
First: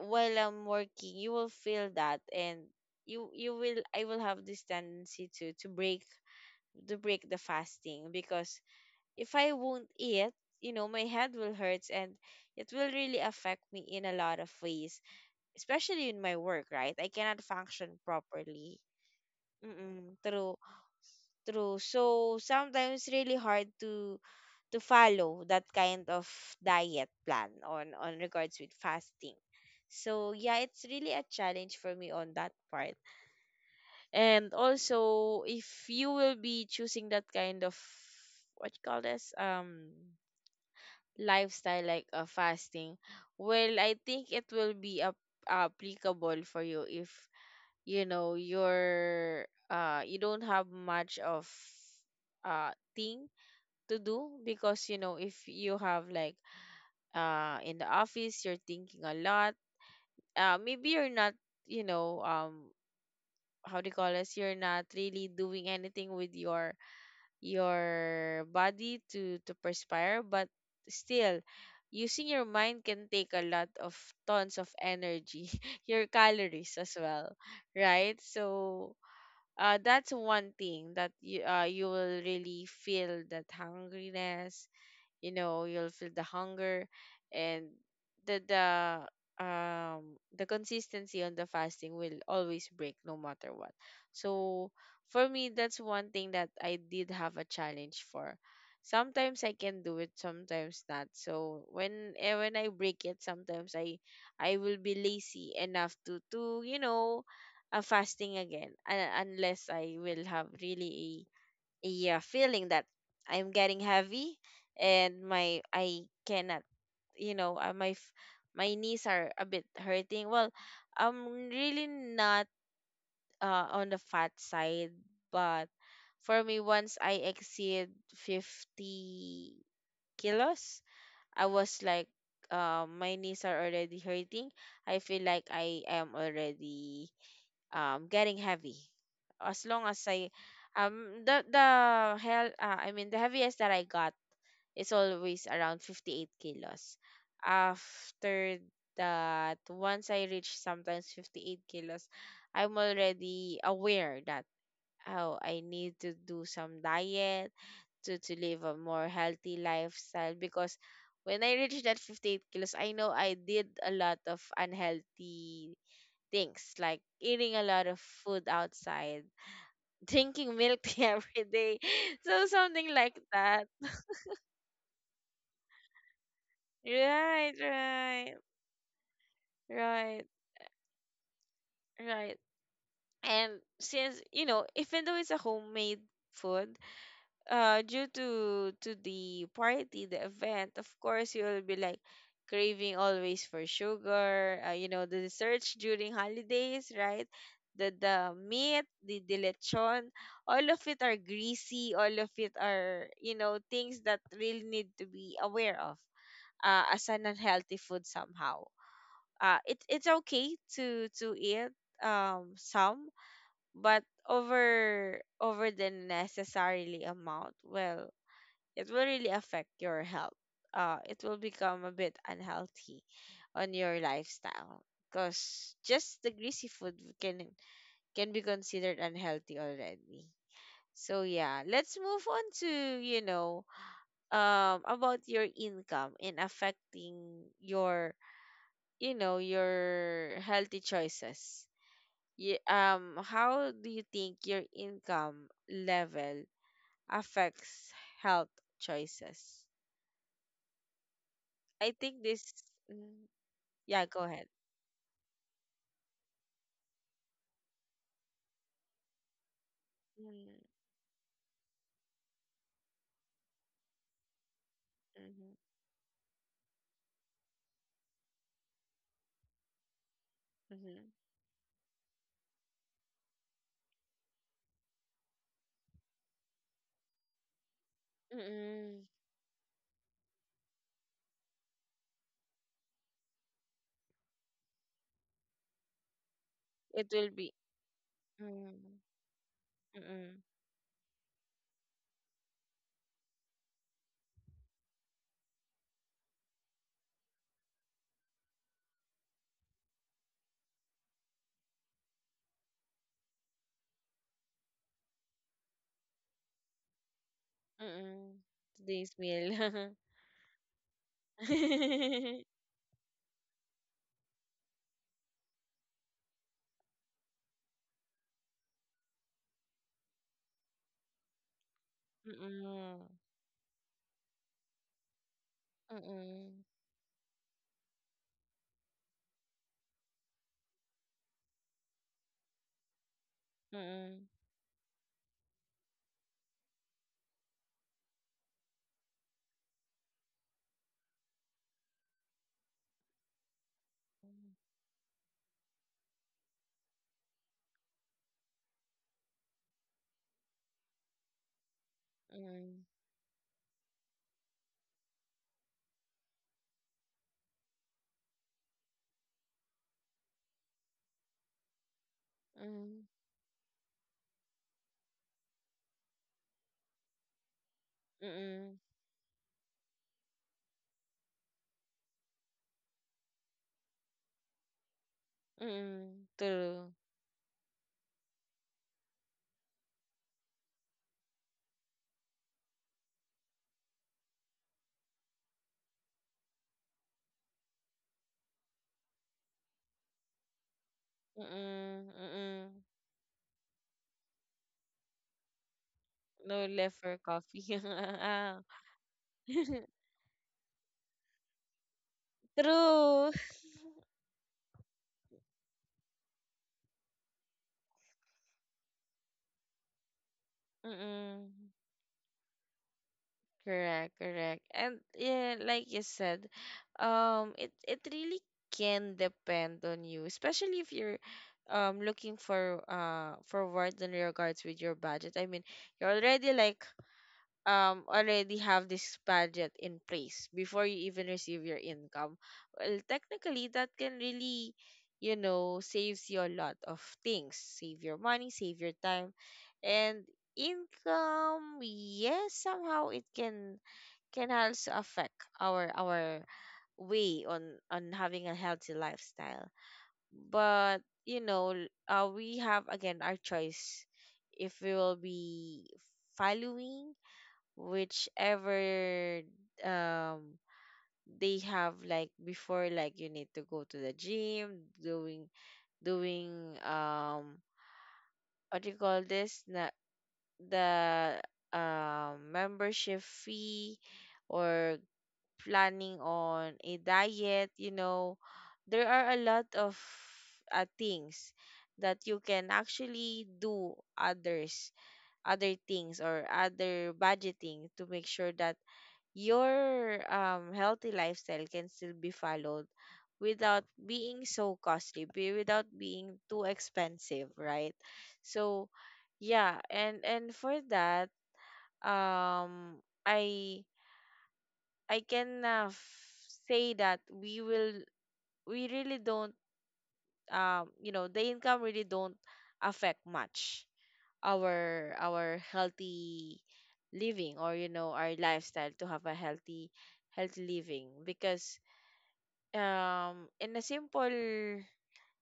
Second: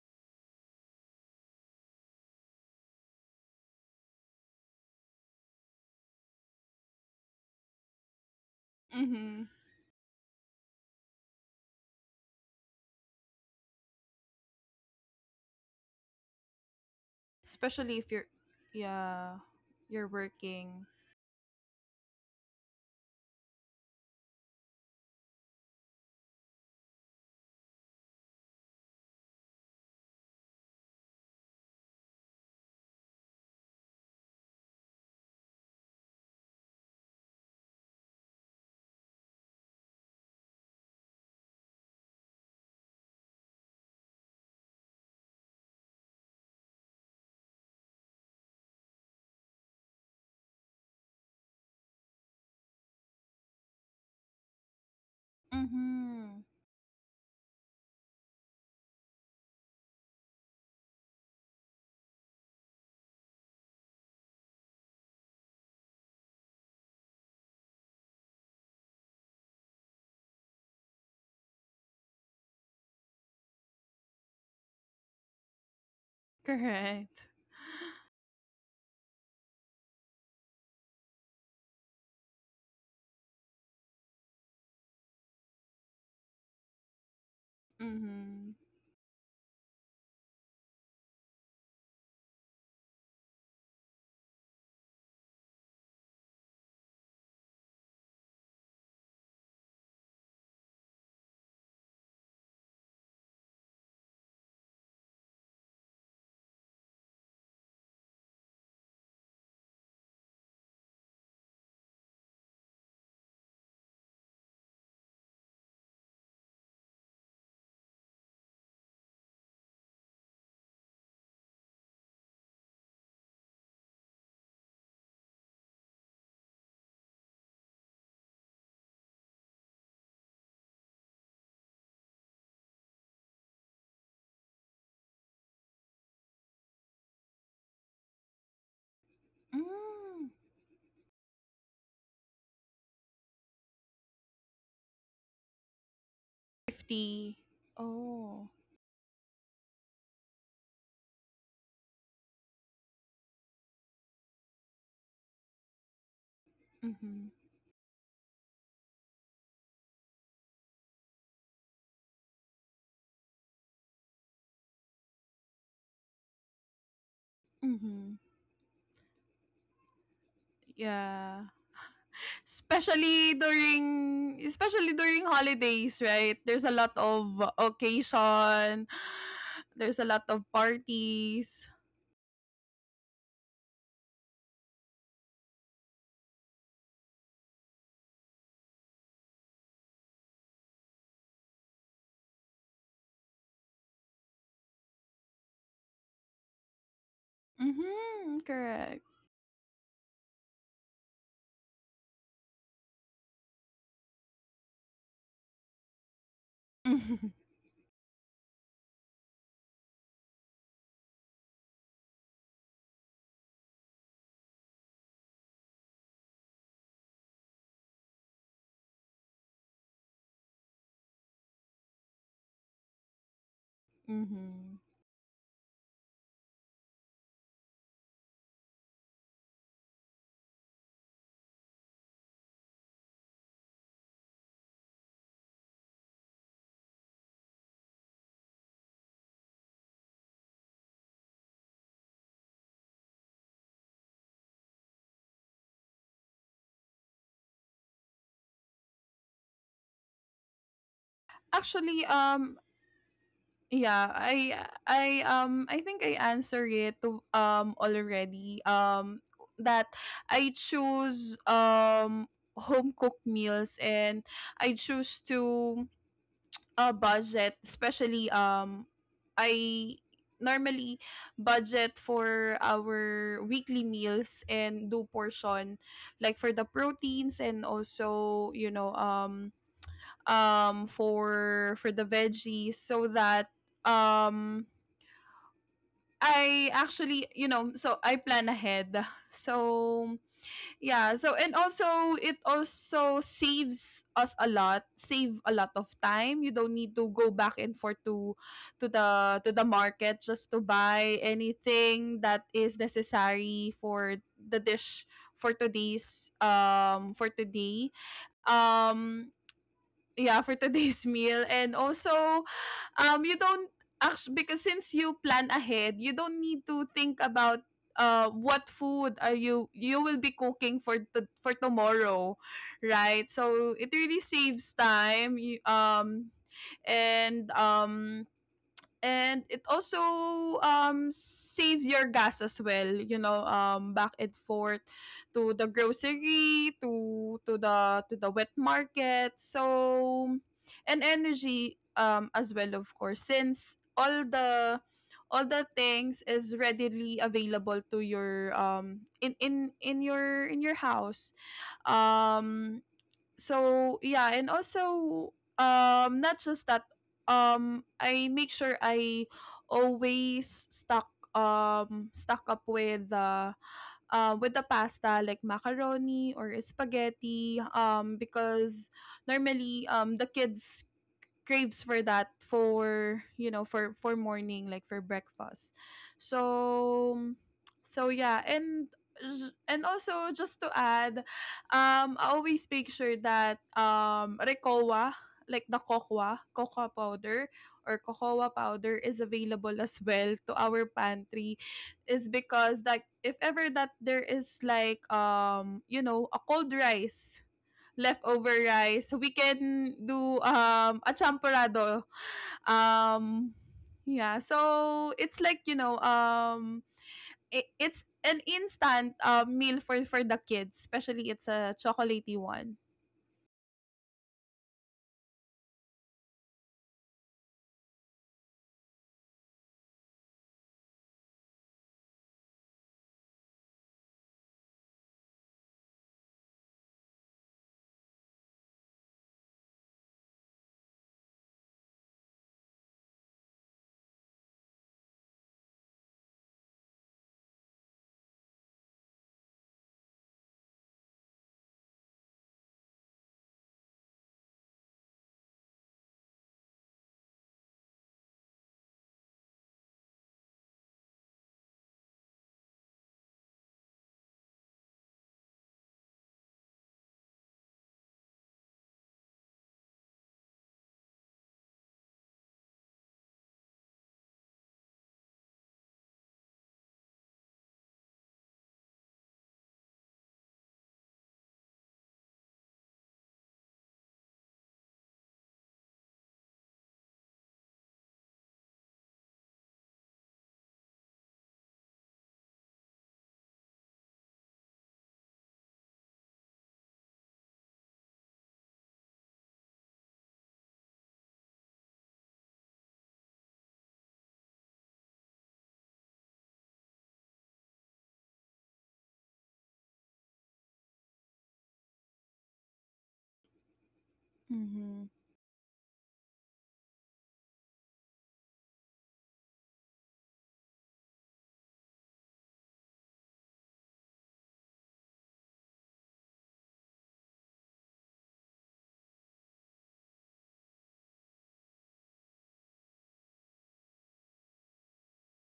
A: while I'm working, you will feel that, and you will I will have this tendency to to break the fasting, because if
B: Mm-hmm.
A: I won't eat, you know, my head will hurt, and it will really affect me in a lot of ways, especially in my work, right? I cannot function
B: Especially if you're,
A: properly.
B: yeah, you're
A: Mm-mm, true,
B: working.
A: true. So sometimes really hard to follow that kind of diet plan on regards with fasting. So yeah, it's really a challenge for me on that part. And also, if you will be choosing that kind of, what you call this, lifestyle, like a fasting, well, I think it will be applicable for you if you know you're you don't have much of uh thing to do, because you know if you have like
B: Mhm.
A: in the office, you're thinking a lot, maybe you're not, you know, how do you call this, you're not really doing anything with your body to perspire, but still, using your mind can take a lot of tons of energy, your calories as
B: Correct.
A: well, right? So that's one thing that you you will really feel that hungriness, you know, you'll feel the hunger. And the
B: Mhm.
A: the the consistency on the fasting will always break no matter what. So for me, that's one thing that I did have a challenge for. Sometimes I can do it, sometimes not, so when when I break it, sometimes I will be lazy enough to, you know, fasting again, unless I will have really, yeah, feeling that I'm getting heavy, and my I cannot, you know, my knees are a bit hurting. Well, I'm really not on the fat side, but for me, once I exceed 50 kilos, I was like, my knees are already hurting, I feel like I am already getting heavy. As long as I,
B: Mm.
A: I mean, the heaviest that I got is always around 58 kilos.
B: 50.
A: After
B: Oh.
A: that, once I reach sometimes 58 kilos, I'm already aware that, oh, I need to do some
B: Mhm.
A: diet to live a more healthy lifestyle, because when I reached that 58 kilos, I know I did a lot of unhealthy things, like eating a lot of
B: Mhm.
A: food outside, drinking milk tea every
B: Yeah.
A: day. So something like
B: Especially
A: that.
B: during especially during holidays, right? There's a lot of
A: Right, right,
B: occasion. There's a
A: right,
B: lot of parties.
A: right. And since, you know, even though it's a homemade food, due to the party, the event, of course you will be like craving always for sugar, you know, the desserts during holidays, right? The
B: Mhm.
A: meat,
B: Correct.
A: the lechon, all of it are greasy, all of it are, you know, things that really need to be aware of as an unhealthy food somehow. It, it's okay to eat some, but over over the necessarily amount, well, it will really affect your health. It will become a bit unhealthy on your
B: Mhm.
A: lifestyle because just the greasy food can can be considered unhealthy already. So yeah, let's move on to about your income and affecting your your healthy choices. Yeah, how do you think your income level affects health choices? I
B: Actually,
A: think this.
B: um.
A: Mm, yeah,
B: Yeah,
A: go ahead.
B: I I think I answered it already, that
A: Mm-hmm,
B: I choose home cooked meals, and I choose
A: mm-hmm,
B: to budget. Especially I normally budget for our weekly meals and do portion, like for the proteins and also, you know,
A: mm-hmm.
B: for the veggies, so that um I
A: It
B: actually,
A: will
B: you
A: be.
B: know, so I plan
A: Mm,
B: ahead. So
A: mm-mm,
B: yeah, so and also it also saves us a lot, save a lot of time. You don't need to go back and forth to to the market just to buy anything that is necessary for the dish for today's for today.
A: mm-mm. Today's
B: Um
A: meal.
B: yeah, for today's meal. And also, um, you don't, actually, because since you plan ahead, you don't need to think about what food are you, you will be cooking for for tomorrow,
A: Mm-mm, mm-mm,
B: right? So it really saves time. You, um,
A: mm-mm,
B: and um and it also saves your gas as well, you know, back
A: mm-mm,
B: and forth to the grocery, to to the wet market. So and energy, as well, of course, since all the, all the things is readily available to your, in your, in your house. um
A: mm-mm,
B: so yeah, and also, not just that, I make sure I always stock, stock up with the, with the pasta, like macaroni or spaghetti,
A: mm-mm,
B: because normally the kids craves for that, for, you know, for morning, like for breakfast.
A: mm-mm. True.
B: So, so yeah. And also, just to add, I always make sure that recoa, like the cocoa powder, or cocoa powder, is available as well to our pantry.
A: Mm-mm,
B: Is because,
A: mm-mm.
B: like, if ever that there is like, you know, a
A: No
B: cold
A: left for
B: rice,
A: coffee. Ah.
B: leftover rice, we can do a champorado.
A: True.
B: Um yeah, so it's like, you know, I it's an instant meal for the kids, especially it's
A: Mm-mm.
B: a chocolatey one.
A: Correct, correct. And yeah, like you said, it really can depend on you, especially if you're looking for work in regards with your budget. I mean, you already like already have this budget in place before you even receive your income. Well, technically that can really, you know, saves you a lot of things. Save your money, save your time, and income. Yes, somehow it can also affect our way on having a healthy lifestyle, but you know we have again our choice if we will be following whichever um they have. Like before, like you need to go to the gym doing doing um what do you call this, the membership fee or planning on a diet. You know, there are a lot of things that you can actually do, others other things or other budgeting to make sure that your healthy lifestyle can still be followed without being so costly, without being too expensive, right? So yeah, and for that um i
B: Mhm.
A: I can say that we will we really don't you know, the income really don't affect much our healthy living or, you know, our lifestyle to have a healthy living because in a simple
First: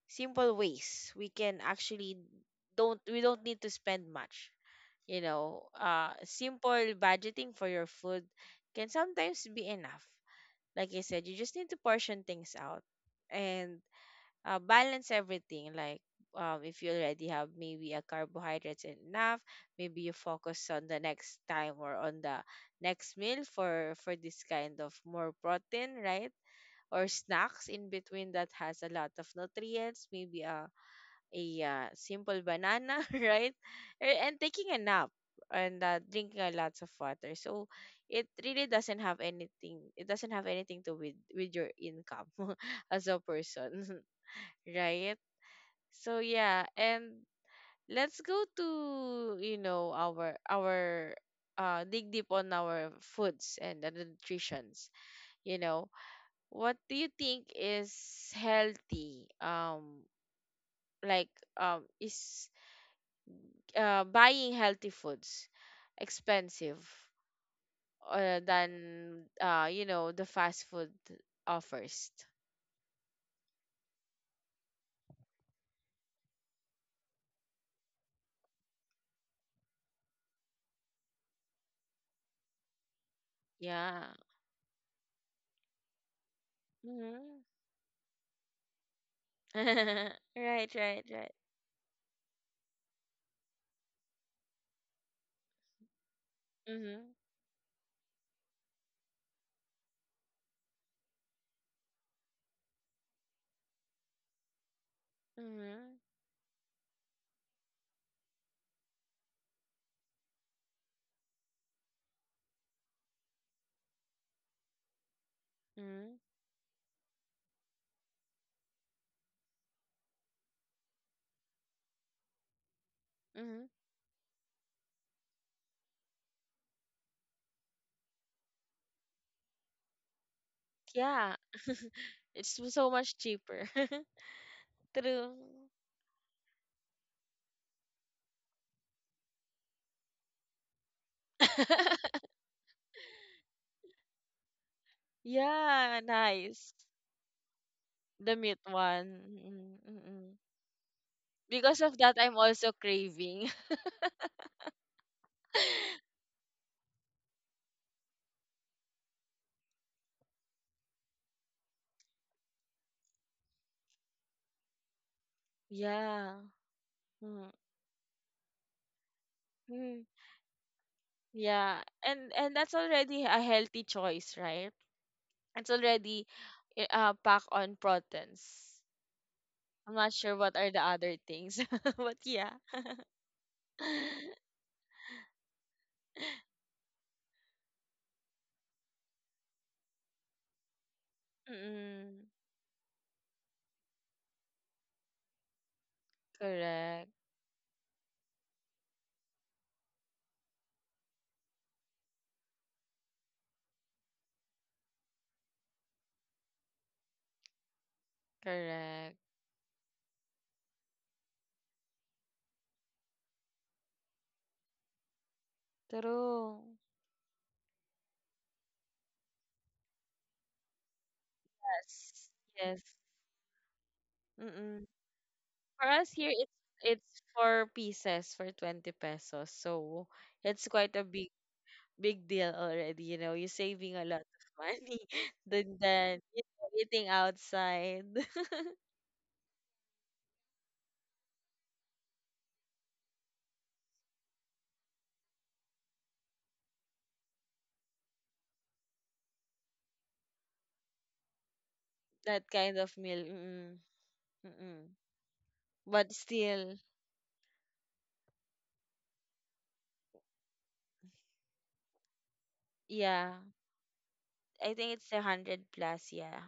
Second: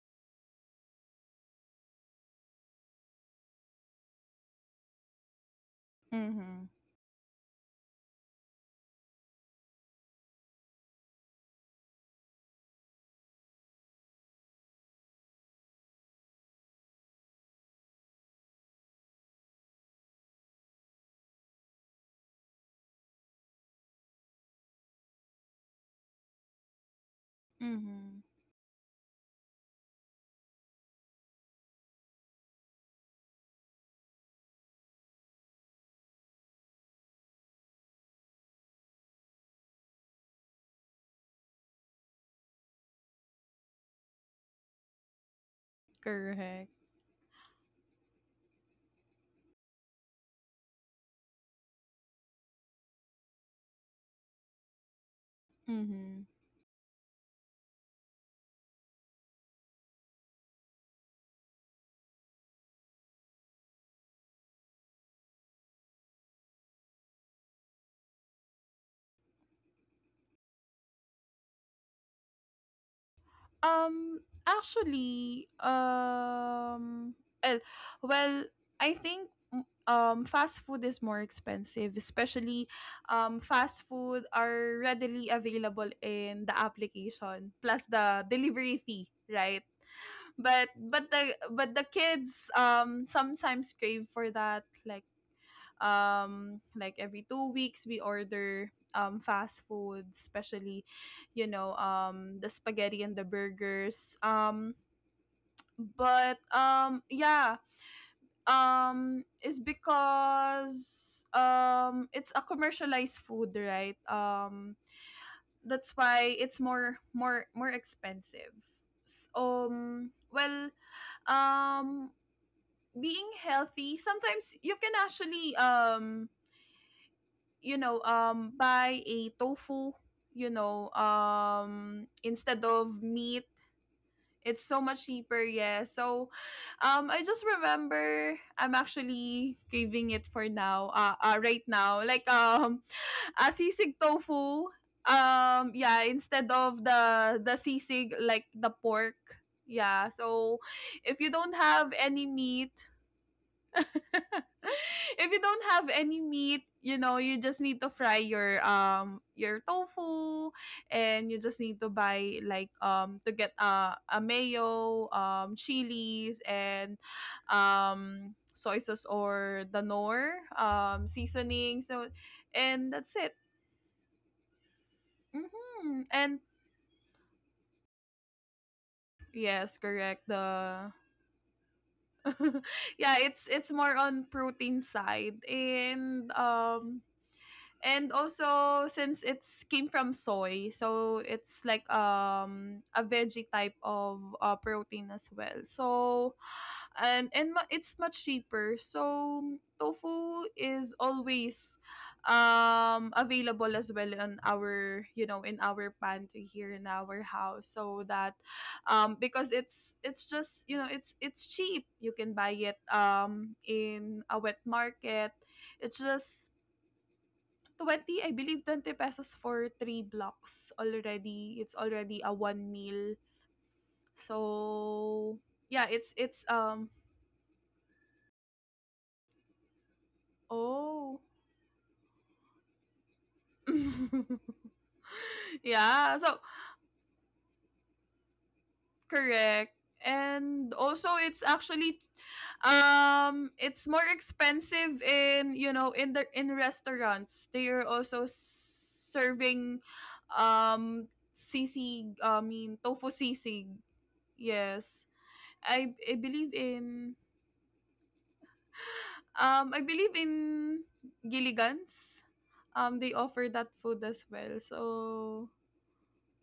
A: ways we can actually don't we don't need to spend much. You know,
B: Mhm.
A: simple budgeting for your food can sometimes be enough. Like I said, you just need to portion things out and balance everything. Like, if you already have maybe a carbohydrates enough, maybe you focus on the next time or on the next meal for this kind of more protein, right? Or snacks in
B: Mhm.
A: between that has a lot of nutrients, maybe a simple banana, right? And taking a nap and drinking a lots of water. So it really doesn't have anything. It doesn't have anything to with your income as a person, right? So yeah,
B: Correct.
A: and let's go to, you know, our dig deep on our foods and the nutritions. You know,
B: Mhm.
A: what do you think is healthy? Um, like is buying healthy foods expensive than, you know, the fast food offers.
B: Um, actually, well, well, I think, fast food is more expensive. Especially fast
A: Yeah.
B: food are readily available in the
A: Mm-hmm.
B: application, plus the delivery fee, right?
A: Right,
B: But
A: right,
B: but
A: right.
B: the but the kids sometimes crave for that,
A: Mm-hmm.
B: like every 2 weeks we order fast food, especially, you know, the spaghetti and the burgers.
A: Mm-hmm.
B: But yeah, it's because it's a commercialized food, right? That's
A: Mm-hmm.
B: why it's more expensive. Well, um being
A: Mm-hmm.
B: healthy, sometimes you can actually, you know, buy a tofu, you know,
A: Yeah.
B: instead
A: So
B: of
A: much
B: meat.
A: cheaper.
B: It's so much
A: True.
B: cheaper, yeah. So, I just remember I'm actually craving it for now. Right now, like, a sisig tofu.
A: Yeah,
B: Yeah, instead
A: nice.
B: of the sisig,
A: The
B: like
A: meat
B: the
A: one.
B: pork. Yeah.
A: Mm-mm.
B: So, if you don't
A: Because of
B: have
A: that,
B: any
A: I'm also
B: meat,
A: craving.
B: if you don't have any meat, you know, you just need to fry your tofu, and you just need to buy, like, to get, a mayo,
A: Yeah.
B: chilies, and
A: Mm-hmm.
B: soy sauce or danor seasoning.
A: Yeah,
B: So
A: and that's
B: and that's
A: already
B: it.
A: a healthy choice, right? It's
B: Mhm.
A: already
B: And
A: pack on proteins.
B: yes,
A: I'm not
B: correct.
A: sure what are the
B: The
A: other things, but yeah.
B: yeah, it's more on protein side. And and also, since it's came from soy, so it's like,
A: Mm,
B: a veggie type of protein as well. So
A: correct,
B: and it's much cheaper. So tofu is always available as well on our, you know, in our pantry, here in our house. So that
A: correct.
B: because it's just, you know, it's cheap. You can buy it in a wet market. It's just
A: True.
B: 20, I believe 20 pesos for three blocks already. It's already
A: Yes,
B: a one
A: yes.
B: meal.
A: Mm-mm.
B: So
A: For
B: yeah,
A: us here,
B: it's
A: it's four pieces for 20 pesos, so it's quite a
B: oh.
A: big deal already. You know, you're saving a lot of money than
B: Yeah,
A: you
B: so
A: know, eating outside.
B: correct. And also it's actually, it's more expensive in, you know, in the, in restaurants. They are also serving um sisig,
A: That
B: I
A: kind
B: mean
A: of
B: tofu
A: meal.
B: sisig.
A: Mm-mm. Mm-mm.
B: Yes. I
A: But
B: I believe
A: still,
B: in I believe in Gilligan's. They
A: yeah,
B: offer that food as well.
A: I think it's a
B: So,
A: hundred plus, yeah.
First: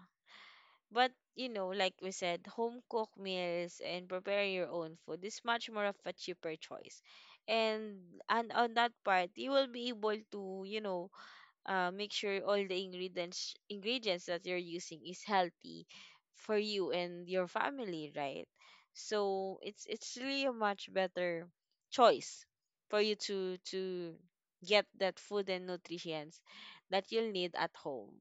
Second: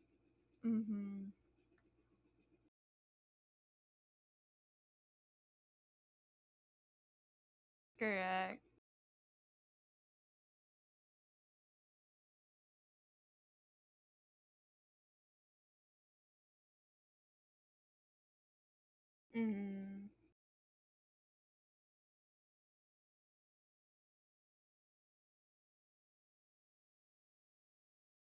A: But
B: mm-hmm.
A: you know, like we said, home cooked meals and preparing your own food is much more of a cheaper choice. And
B: Correct.
A: on that part, you will be able to, you know, make sure all the ingredients that you're using is healthy for you and your family, right? So
B: Mm-hmm.
A: it's really a much better choice for you to get that food and nutrients that you'll need at home.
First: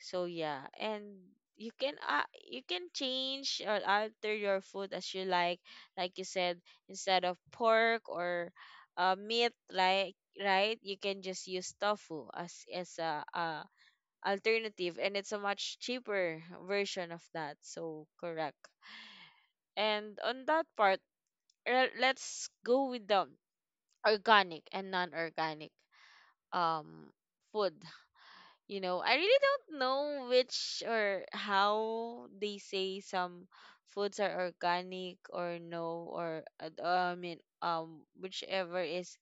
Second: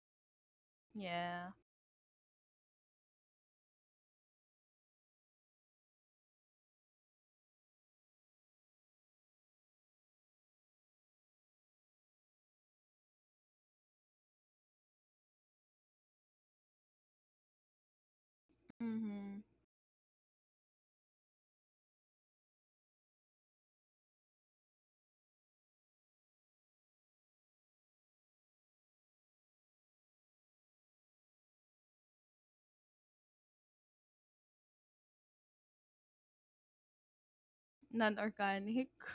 A: So yeah, and
B: Yeah.
A: you can uh, you can change or alter your food as you like. Like you said, instead of pork or meat, like, right, you can just use tofu as a, alternative, and it's a much cheaper version of that. So correct.
B: Mm-hmm.
A: And on that part, let's go with the organic and non-organic um food. You know, I really don't know which or how they say some foods are organic or no or, I mean, whichever
B: Non-organic.
A: is,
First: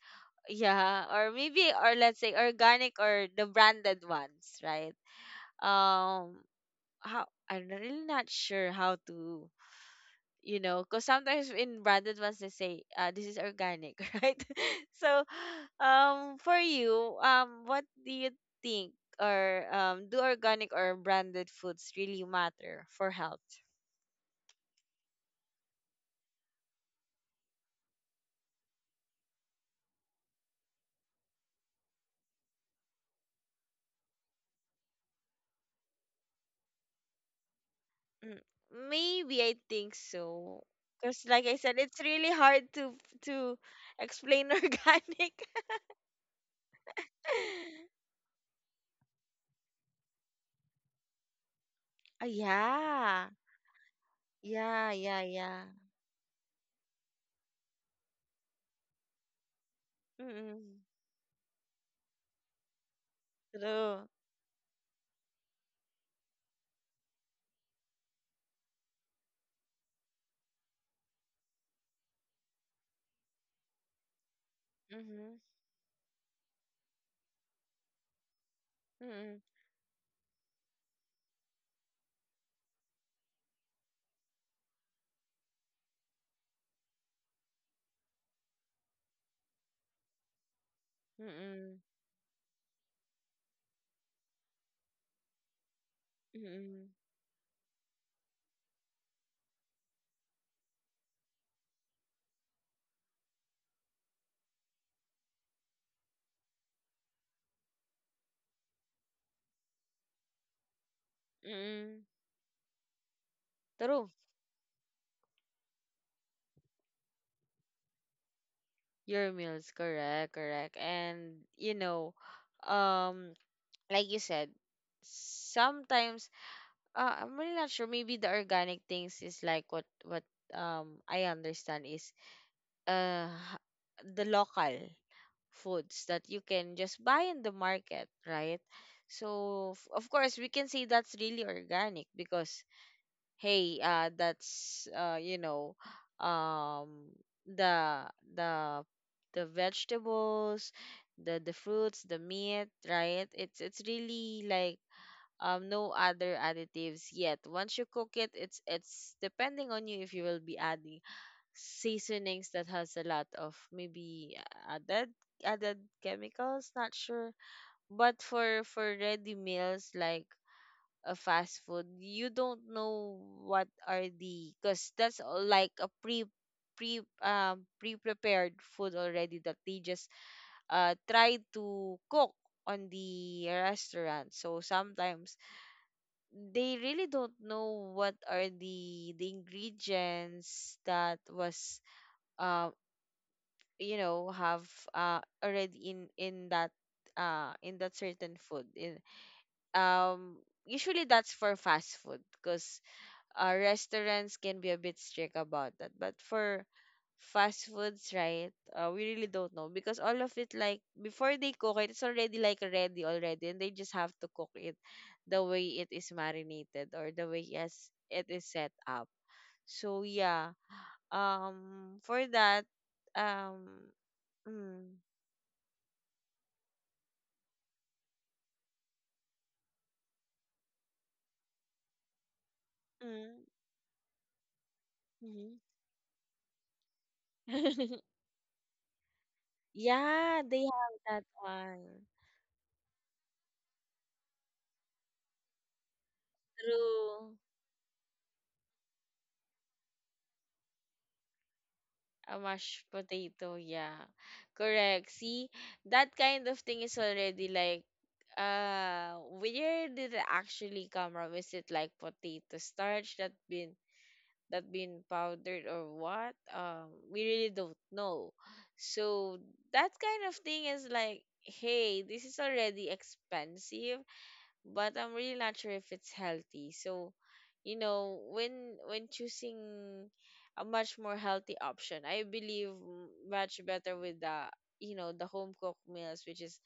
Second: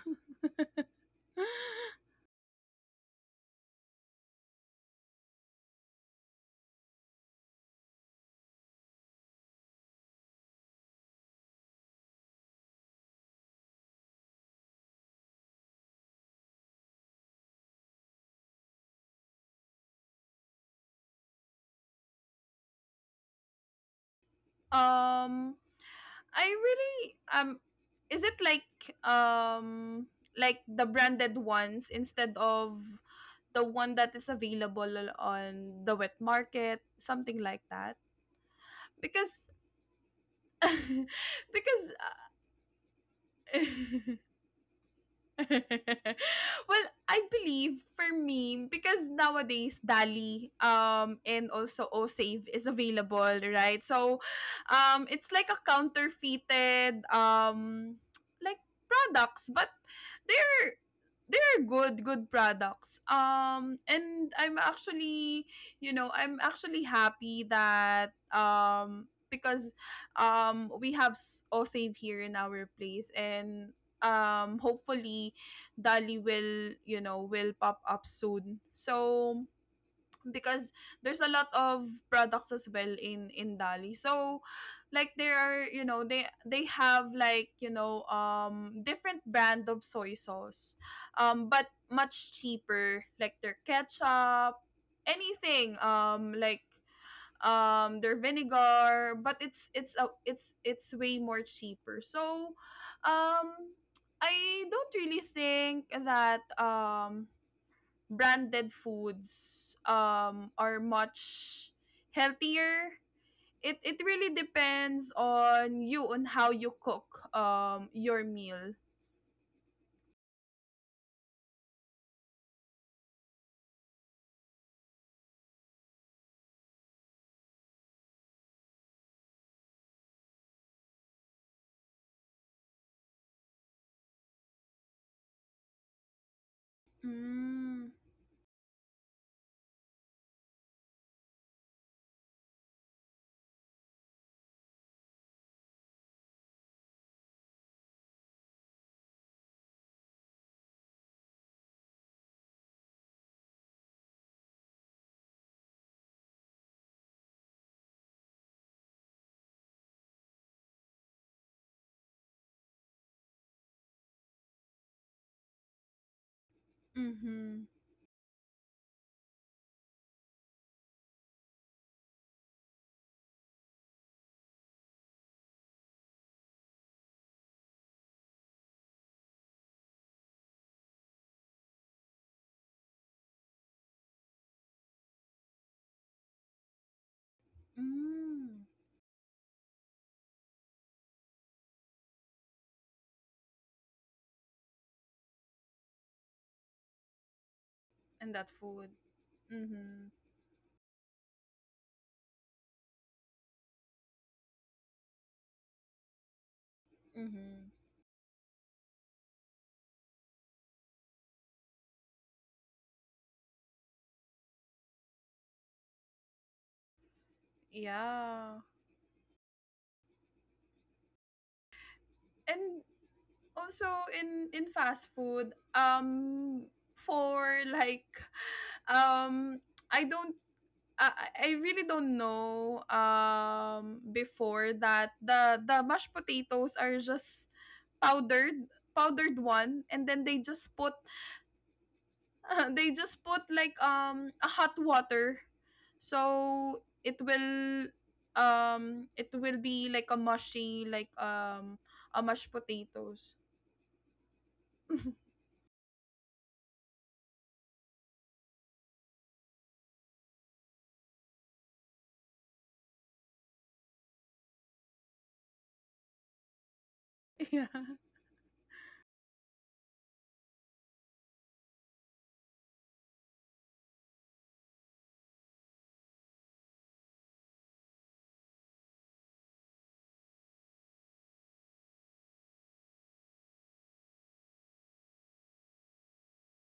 A: yeah, or maybe, or let's say organic or the branded ones, right? um how, I'm really not sure how to, you know, because sometimes in branded ones they say, this is organic, right? So for you, what do you think, or do organic or branded foods really matter for health?
B: Um, I really, is it um like the branded ones instead of the one that is available on the wet market, something like that?
A: Mm, maybe
B: Because
A: I think so, because like I said,
B: because
A: it's really hard to to explain organic.
B: well, I believe for me, because nowadays Dali and also OSave is
A: Yeah.
B: available, right? So,
A: Yeah,
B: it's
A: yeah,
B: like a
A: yeah.
B: counterfeited like products, but they're
A: Mm-mm.
B: they're good good products.
A: True.
B: And I'm actually you know, I'm actually happy that, because we have OSave here in our place, and hopefully
A: Mm-hmm.
B: Dali will, you know, will pop up soon. So
A: Mm-mm.
B: because there's a lot of products as well in Dali. So like there are, you know, they have like, you know, different brand of soy sauce. Um, but
A: Mm-mm.
B: much cheaper, like their ketchup, anything like
A: Mm-mm.
B: their vinegar, but it's it's way more cheaper. So, um I don't really think that branded foods are much
A: Mm-mm.
B: healthier. It
A: True.
B: really depends on you on how you cook your meal.
A: Your meals, correct, correct. And you know, um, like you said, sometimes I'm really not sure. Maybe the organic things is like what I understand is uh the local foods that you can just buy in the
B: Mm.
A: market, right? So, of course we can say that's really organic because, hey, that's, you know, um, the the the vegetables, the fruits, the meat, right? It's really like no other additives yet. Once you cook it, it's depending on you if you will be adding seasonings that has a lot of maybe added chemicals, not sure.
B: Mhm.
A: But for ready meals like a fast food, you don't know what are the, because that's all like a pre pre-prepared food already, that they just try to cook on the restaurant. So sometimes they really don't know what are
B: Mm.
A: the ingredients that was uh you know, have already in that
B: And
A: certain
B: that
A: food
B: food.
A: in
B: Mhm.
A: um usually that's for fast food, because restaurants can be a bit strict about that, but for
B: Mhm.
A: fast foods, right, we really don't know because all of it, like before they cook it, it's already like ready already and they just have to cook it the way it is marinated or the way, yes, it is
B: Yeah.
A: set up. So yeah, for that,
B: And also
A: um
B: in
A: mm,
B: fast food, for like um I don't, I really don't know,
A: mm,
B: before, that
A: mhm.
B: the mashed potatoes are just powdered, powdered one, and then they
A: Yeah, they
B: just put
A: have that one.
B: they just put like a hot water, so
A: True.
B: it will be like a mushy, like a
A: A
B: mashed
A: mashed
B: potatoes.
A: potato, yeah. Correct. See, that kind of thing is already like, where did it actually come from? Is it like potato starch that been powdered or what? We really
B: Yeah.
A: don't know. So that kind of thing is like, hey, this is already expensive, but I'm really not sure if it's healthy. So, you know, when choosing a much more healthy option, I believe much better with the, you know, the home cooked meals, which is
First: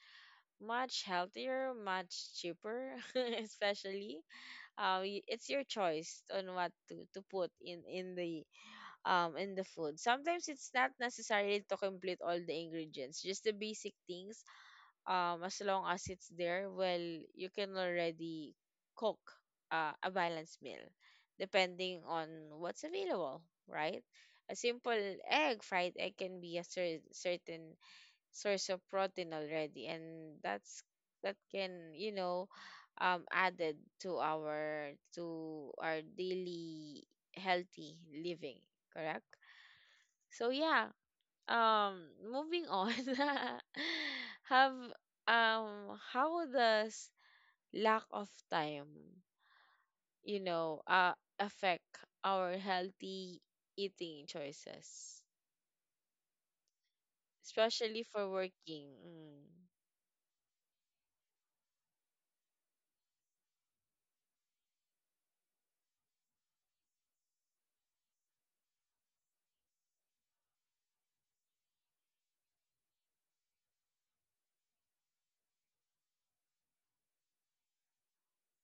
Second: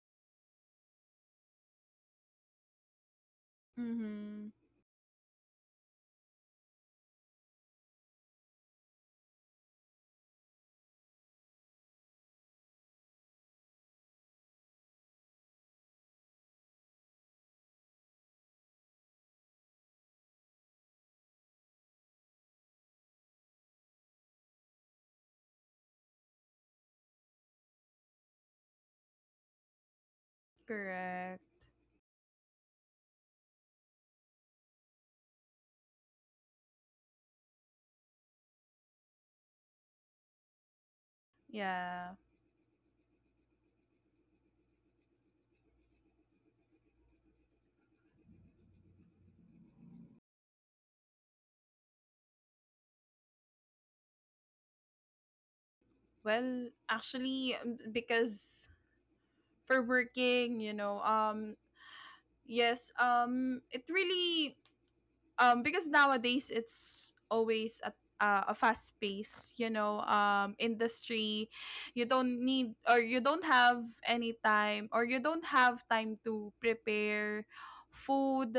A: much healthier, much cheaper, especially.
B: Mm-hmm.
A: It's your choice on what to, put in the food. Sometimes it's not necessary to complete all the ingredients, just the basic things, as long as it's there, well, you can already cook a balanced meal depending on what's available, right? A simple egg, fried egg, can be a certain source of protein already, and that's that
B: Correct.
A: can, you know, added to our daily healthy living, correct? So yeah, um
B: Yeah.
A: moving on. Have um how does lack of time, you know, affect our healthy eating choices,
B: Well, actually,
A: especially for
B: because,
A: working. Mm.
B: for working, you know, yes, it really, because nowadays it's always a, a fast pace, you know, industry. You don't need, or you don't have any time, or you don't have time to prepare food.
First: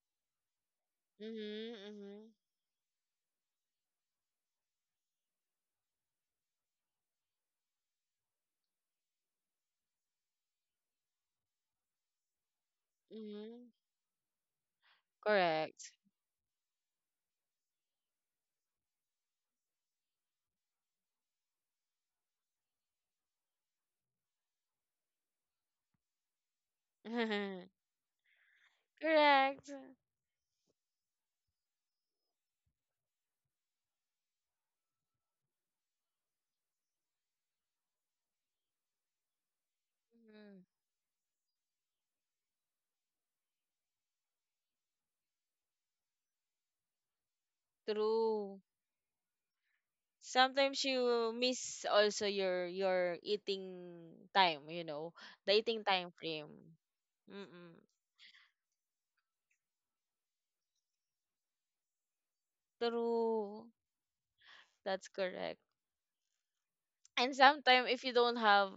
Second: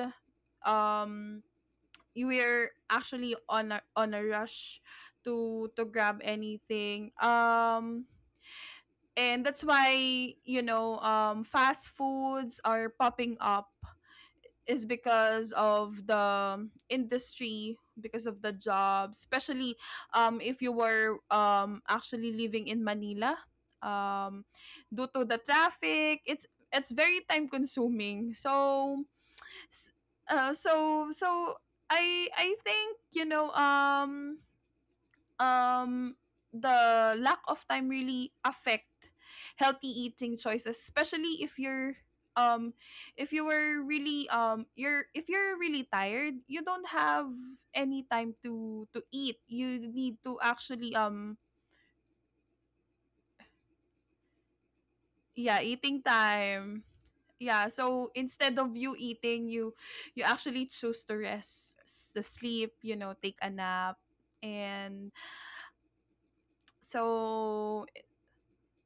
B: Um,
A: Mhm,
B: you
A: mhm,
B: were actually on a, on a rush to grab anything. And that's why, you know, fast foods are popping up,
A: mhm.
B: is because
A: Correct.
B: of the industry, because of the jobs. Especially if you were actually living in Manila, um due to the traffic, it's very time consuming. So
A: Correct.
B: s- so I think, you know, um the lack of time really affect healthy eating
A: Mm.
B: choices, especially if you're, um if you were really, you're, if you're really tired, you don't have any time
A: True.
B: to eat. You need to
A: Sometimes
B: actually, um,
A: you miss also your eating time, you know, the
B: yeah,
A: eating
B: eating
A: time frame.
B: time. Yeah,
A: Mm.
B: so instead of you eating, you actually choose to rest, to sleep, you know, take a
A: True.
B: nap and
A: That's correct. And
B: so.
A: sometimes if you don't have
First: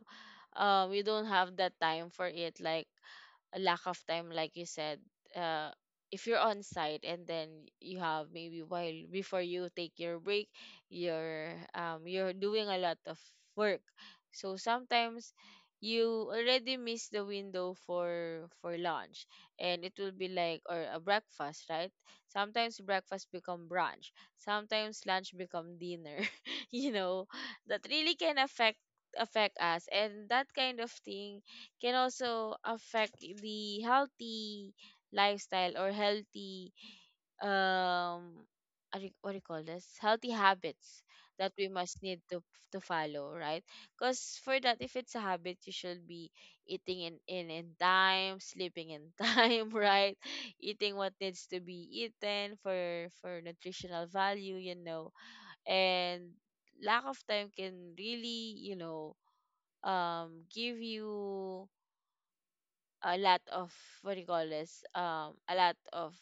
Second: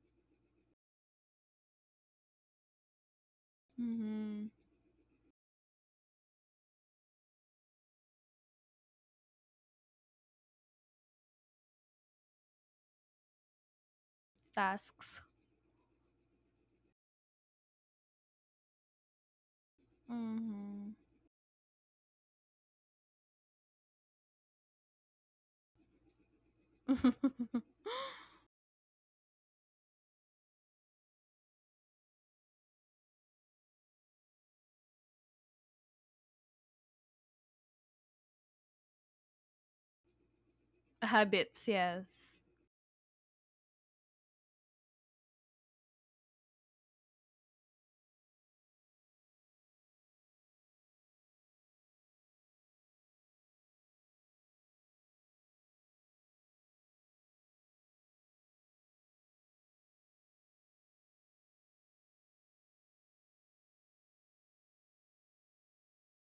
A: you don't have that time for it, like a lack of time,
B: Mhm,
A: like you said, uh, if you're on site and then you have maybe while before you take your break, you're doing a lot of work. So
B: tasks.
A: sometimes you already miss the window for lunch and it will be like, or
B: Mhm.
A: a breakfast, right? Sometimes breakfast become brunch, sometimes lunch become dinner, you know, that really can affect us, and that kind of thing can also affect the healthy lifestyle or healthy um what do you, what do you call this, healthy habits that we
B: Habits,
A: must need to
B: yes.
A: follow, right? Because for that, if it's a habit, you should be eating in time, sleeping in time, right? Eating what needs to be eaten for nutritional value, you know, and lack of time can really, you know, give you a lot of, what do you call this, a lot of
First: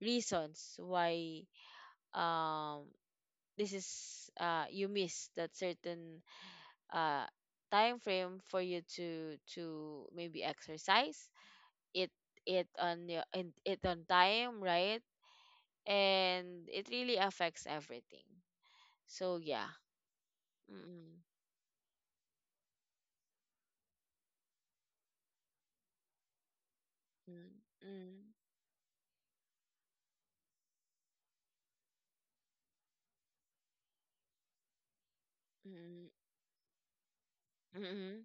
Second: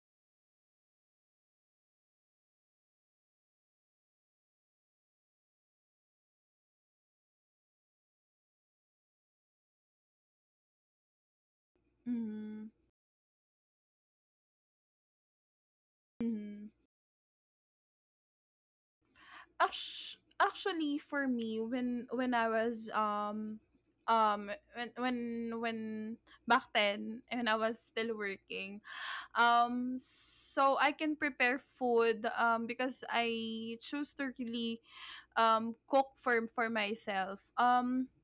A: reasons why um this is, you miss that certain uh time frame for you to maybe exercise it it
B: Mhm.
A: on your, and it on time, right? And
B: Mhm.
A: it really affects everything. So yeah.
B: Actu- Actually,
A: Mm-mm,
B: for me, when when back then when
A: mm,
B: I was
A: mm,
B: still working, so I can prepare food because I choose to really
A: mm,
B: cook for myself. Um,
A: mm,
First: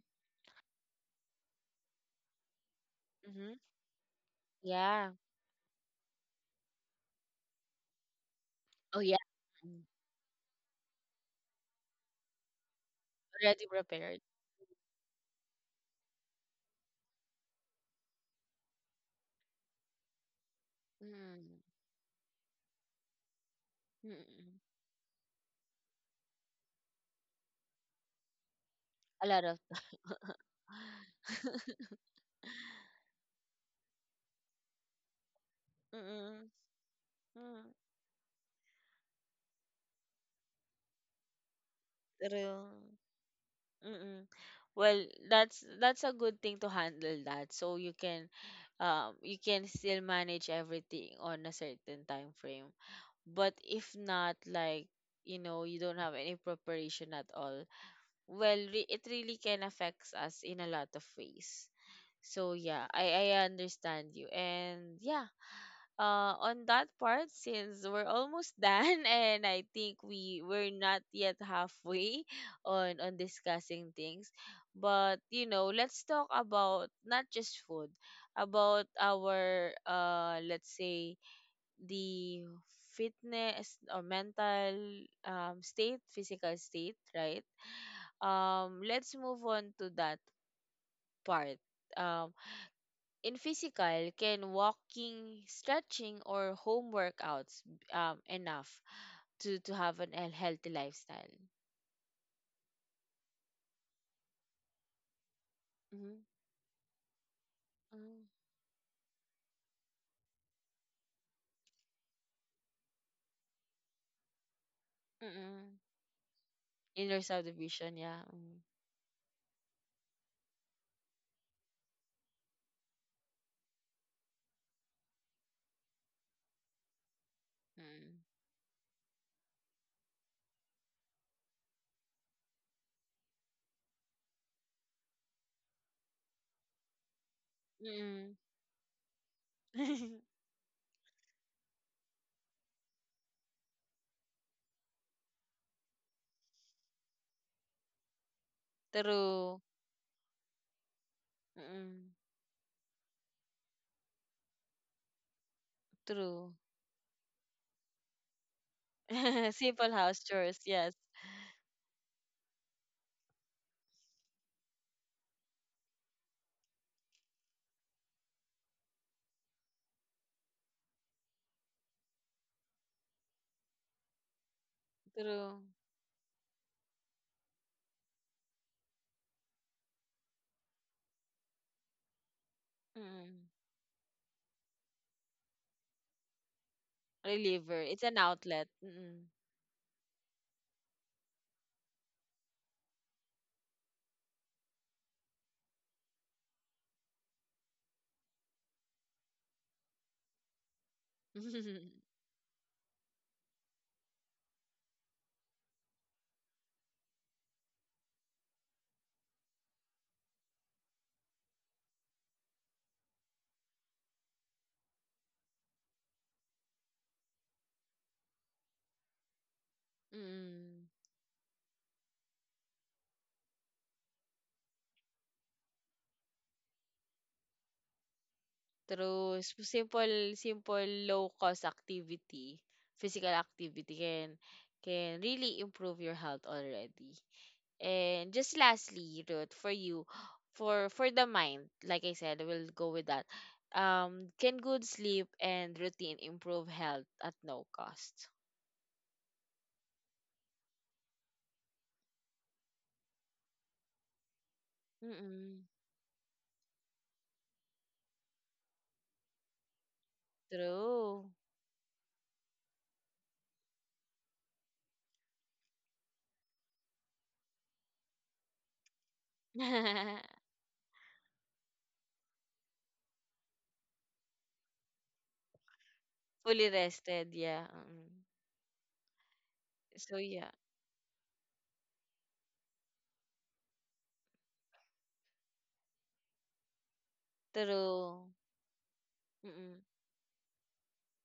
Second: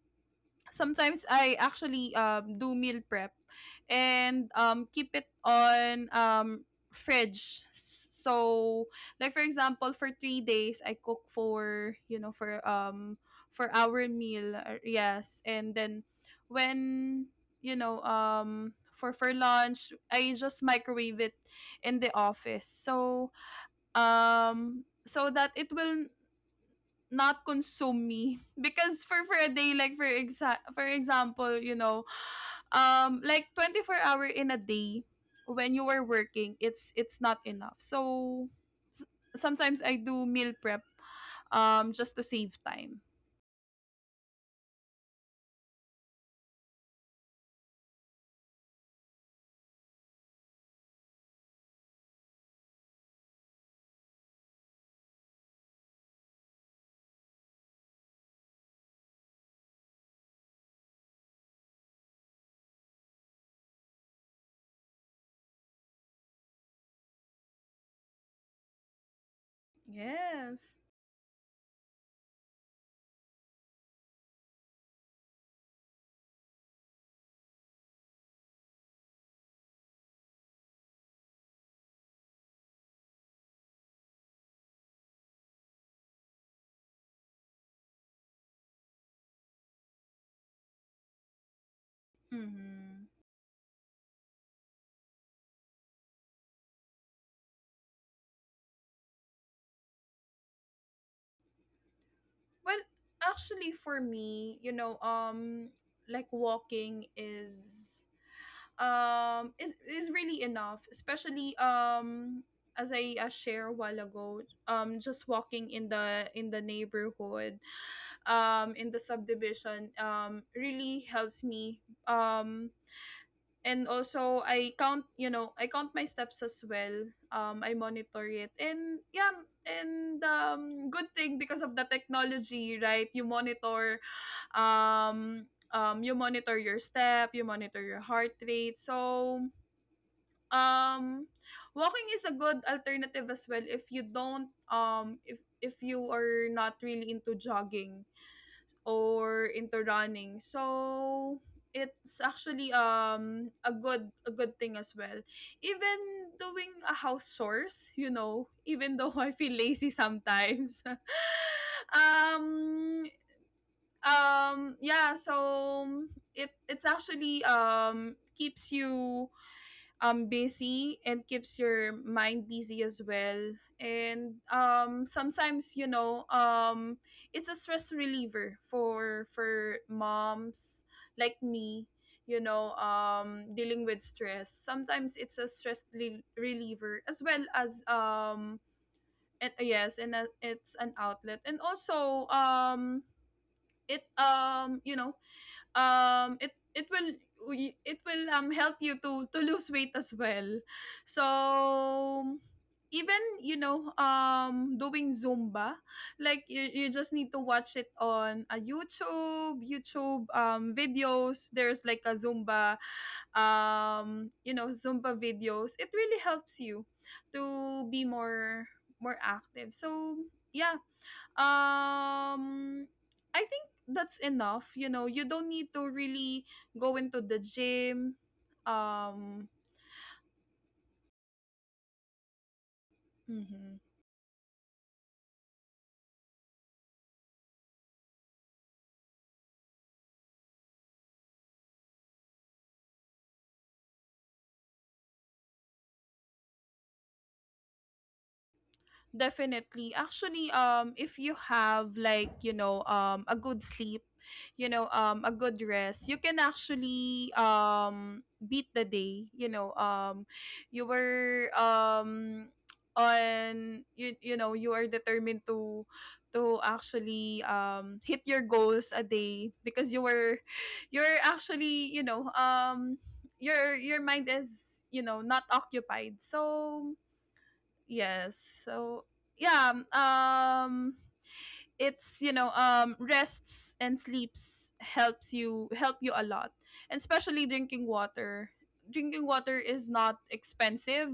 B: sometimes I actually do meal prep,
A: mm,
B: and
A: yeah.
B: keep it on fridge. So,
A: Oh yeah.
B: like, for
A: Mm.
B: example, for 3 days I cook for, you know, for
A: Already
B: our
A: prepared.
B: meal, yes. And then when, you know, for lunch I just microwave it
A: Mm.
B: in the office. So
A: Mm.
B: so that it will not consume me. Because for
A: A
B: for
A: lot
B: a
A: of
B: day, like for example, you know, like 24 hour in a day, when you are
A: Mm-mm.
B: working, it's not
A: Mm.
B: enough. So s- sometimes I do meal prep, just to save
A: True.
B: time.
A: Mm-mm. Well, that's a good thing to handle that. So you can still manage everything on a certain time frame. But if not, like, you know, you don't have any preparation at all, well, it really can affects us in a lot of ways. So yeah, I understand you. And yeah, on that part, since we're almost done and I think we we're
B: Yes.
A: not yet halfway on discussing things, but you know, let's talk about not just food, about our let's say the fitness or mental state, physical state, right? Let's move on to that part. um
B: Mm-hmm.
A: in physical, can walking, stretching, or home workouts, enough to have an a healthy lifestyle?
B: Well, actually, for me, you know,
A: Mm-hmm.
B: like walking is,
A: Mm.
B: is really enough. Especially as I, share a while ago, just walking
A: Mm-mm.
B: in the, in the
A: Inner
B: neighborhood,
A: subdivision, yeah. Mm.
B: in the subdivision, really helps me. um and also I count, you know, I count my steps as well, I monitor it. And yeah, and good thing, because of the technology, right? You monitor, um you monitor your step, you monitor your
A: Mm-mm.
B: heart rate, so, um walking is a good alternative as well, if you don't, if you are not really into jogging or
A: True,
B: into running. So
A: mm,
B: it's actually a good, a good thing as well. Even
A: true.
B: doing a house chores, you know, even though I feel
A: Simple
B: lazy
A: house chores,
B: sometimes.
A: yes.
B: um yeah, so it it's actually keeps you busy, and keeps your mind busy as well. And
A: True.
B: sometimes, you know, it's a stress reliever for moms like me, you know,
A: Mm.
B: dealing with stress. Sometimes it's a stress reliever as well,
A: Reliever.
B: as
A: It's an outlet. Mm-mm.
B: and yes, and a, it's an outlet. And also it, you know, it it will, it will help you to lose weight as well. So
A: Mm-mm.
B: even, you know, doing zumba, like, you just need to watch it on a YouTube, videos. There's like a zumba, you know, zumba videos. It really helps you to be more, more active. So yeah, um I think that's enough. You know, you don't need to really go into the gym.
A: True.
B: um
A: Simple, simple low cost activity, physical
B: mhm.
A: activity can really improve your health already. And just lastly, Ruth, for you, for the mind, like I said, we'll go with that. Can good sleep and routine improve health at no cost?
B: Definitely. Actually, if you have, like, you know, a good sleep, you know, a
A: Mm-mm.
B: good rest, you can actually beat the day. You know, you
A: True.
B: were on, you know, you are determined to actually hit your goals a day because you were, you're actually, you know, your mind is, you know, not occupied.
A: Fully
B: So
A: rested, yeah. Mm.
B: yes. So yeah,
A: So yeah,
B: it's, you know, rests and sleeps helps you, help you a lot. And especially drinking
A: true.
B: water. Drinking water
A: Mm-mm.
B: is not expensive,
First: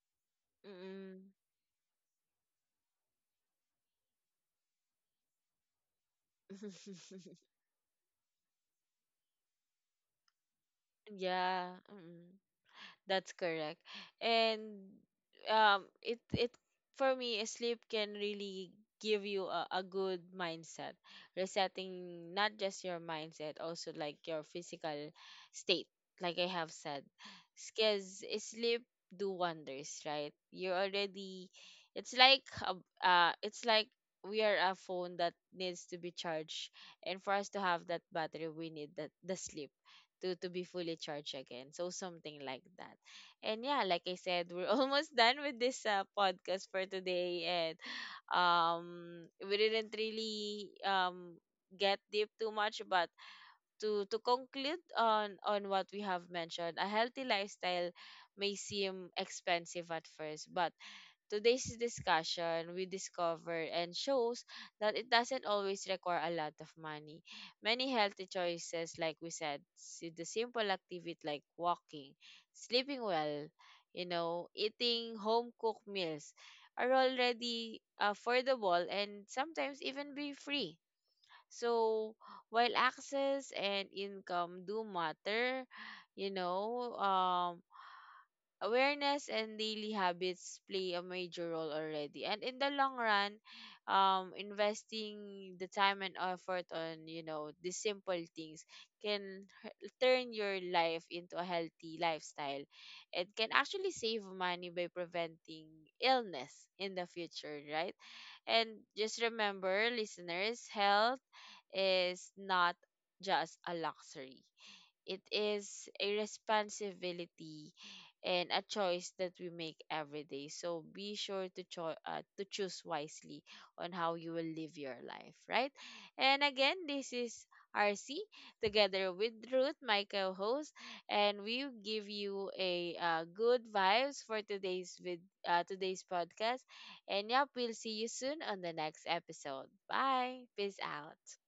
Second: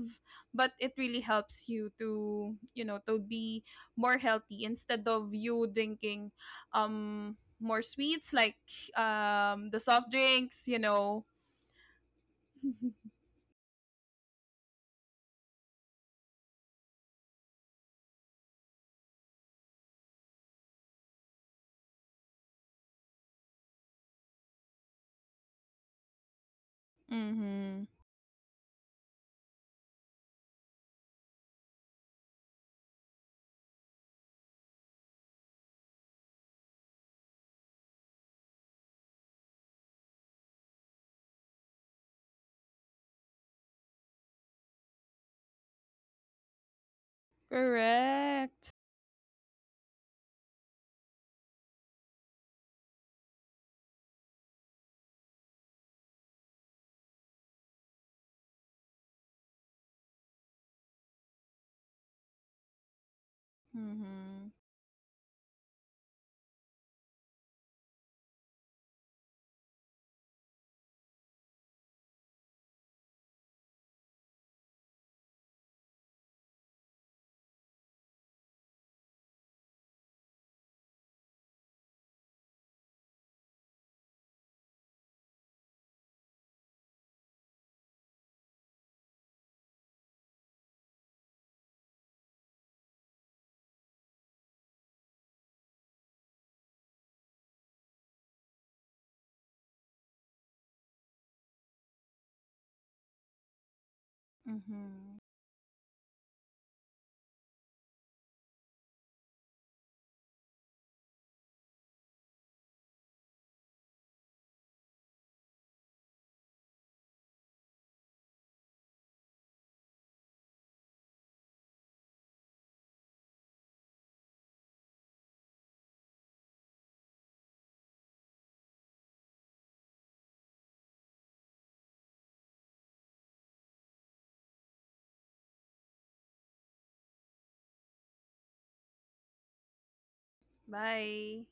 B: but it really
A: Mm-mm.
B: helps you to, you know, to be more healthy, instead of you drinking more sweets, like the soft drinks, you know.
A: Yeah, mm. That's correct. And it for me, sleep can really give you a good mindset, resetting not just your mindset, also like your physical state, like I have said.
B: Mhm.
A: Because sleep do wonders, right? You're already, it's like a, it's like we are a phone that needs to be charged, and for us to have that battery, we need that the sleep to be fully charged again, so something like that. And yeah, like I said, we're almost done with this podcast for today. And
B: Correct.
A: we didn't really get deep too much, but to conclude on what we have mentioned, a healthy lifestyle may seem expensive at first, but today's discussion, we discover and shows
B: Mhm.
A: that it doesn't always require a lot of money. Many healthy choices, like we said, the simple activity like walking, sleeping well, you know, eating home cooked meals are already affordable and sometimes even be free. So while access and income do matter, you know, awareness and daily habits play a major role already, and in the long run, investing the time and effort on, you know, the simple things can turn your life into a healthy lifestyle. It can actually save money by
B: Mhm.
A: preventing illness in the future, right? And just remember, listeners, health is not just a luxury, it is a responsibility and a choice that we make every day. So be sure to to choose wisely on how you will live your life, right? And again, this is RC together with Ruth, my co-host, and we give you a good vibes for today's with today's podcast. And yep, we'll see you soon on the next episode. Bye. Peace out.
B: Bye.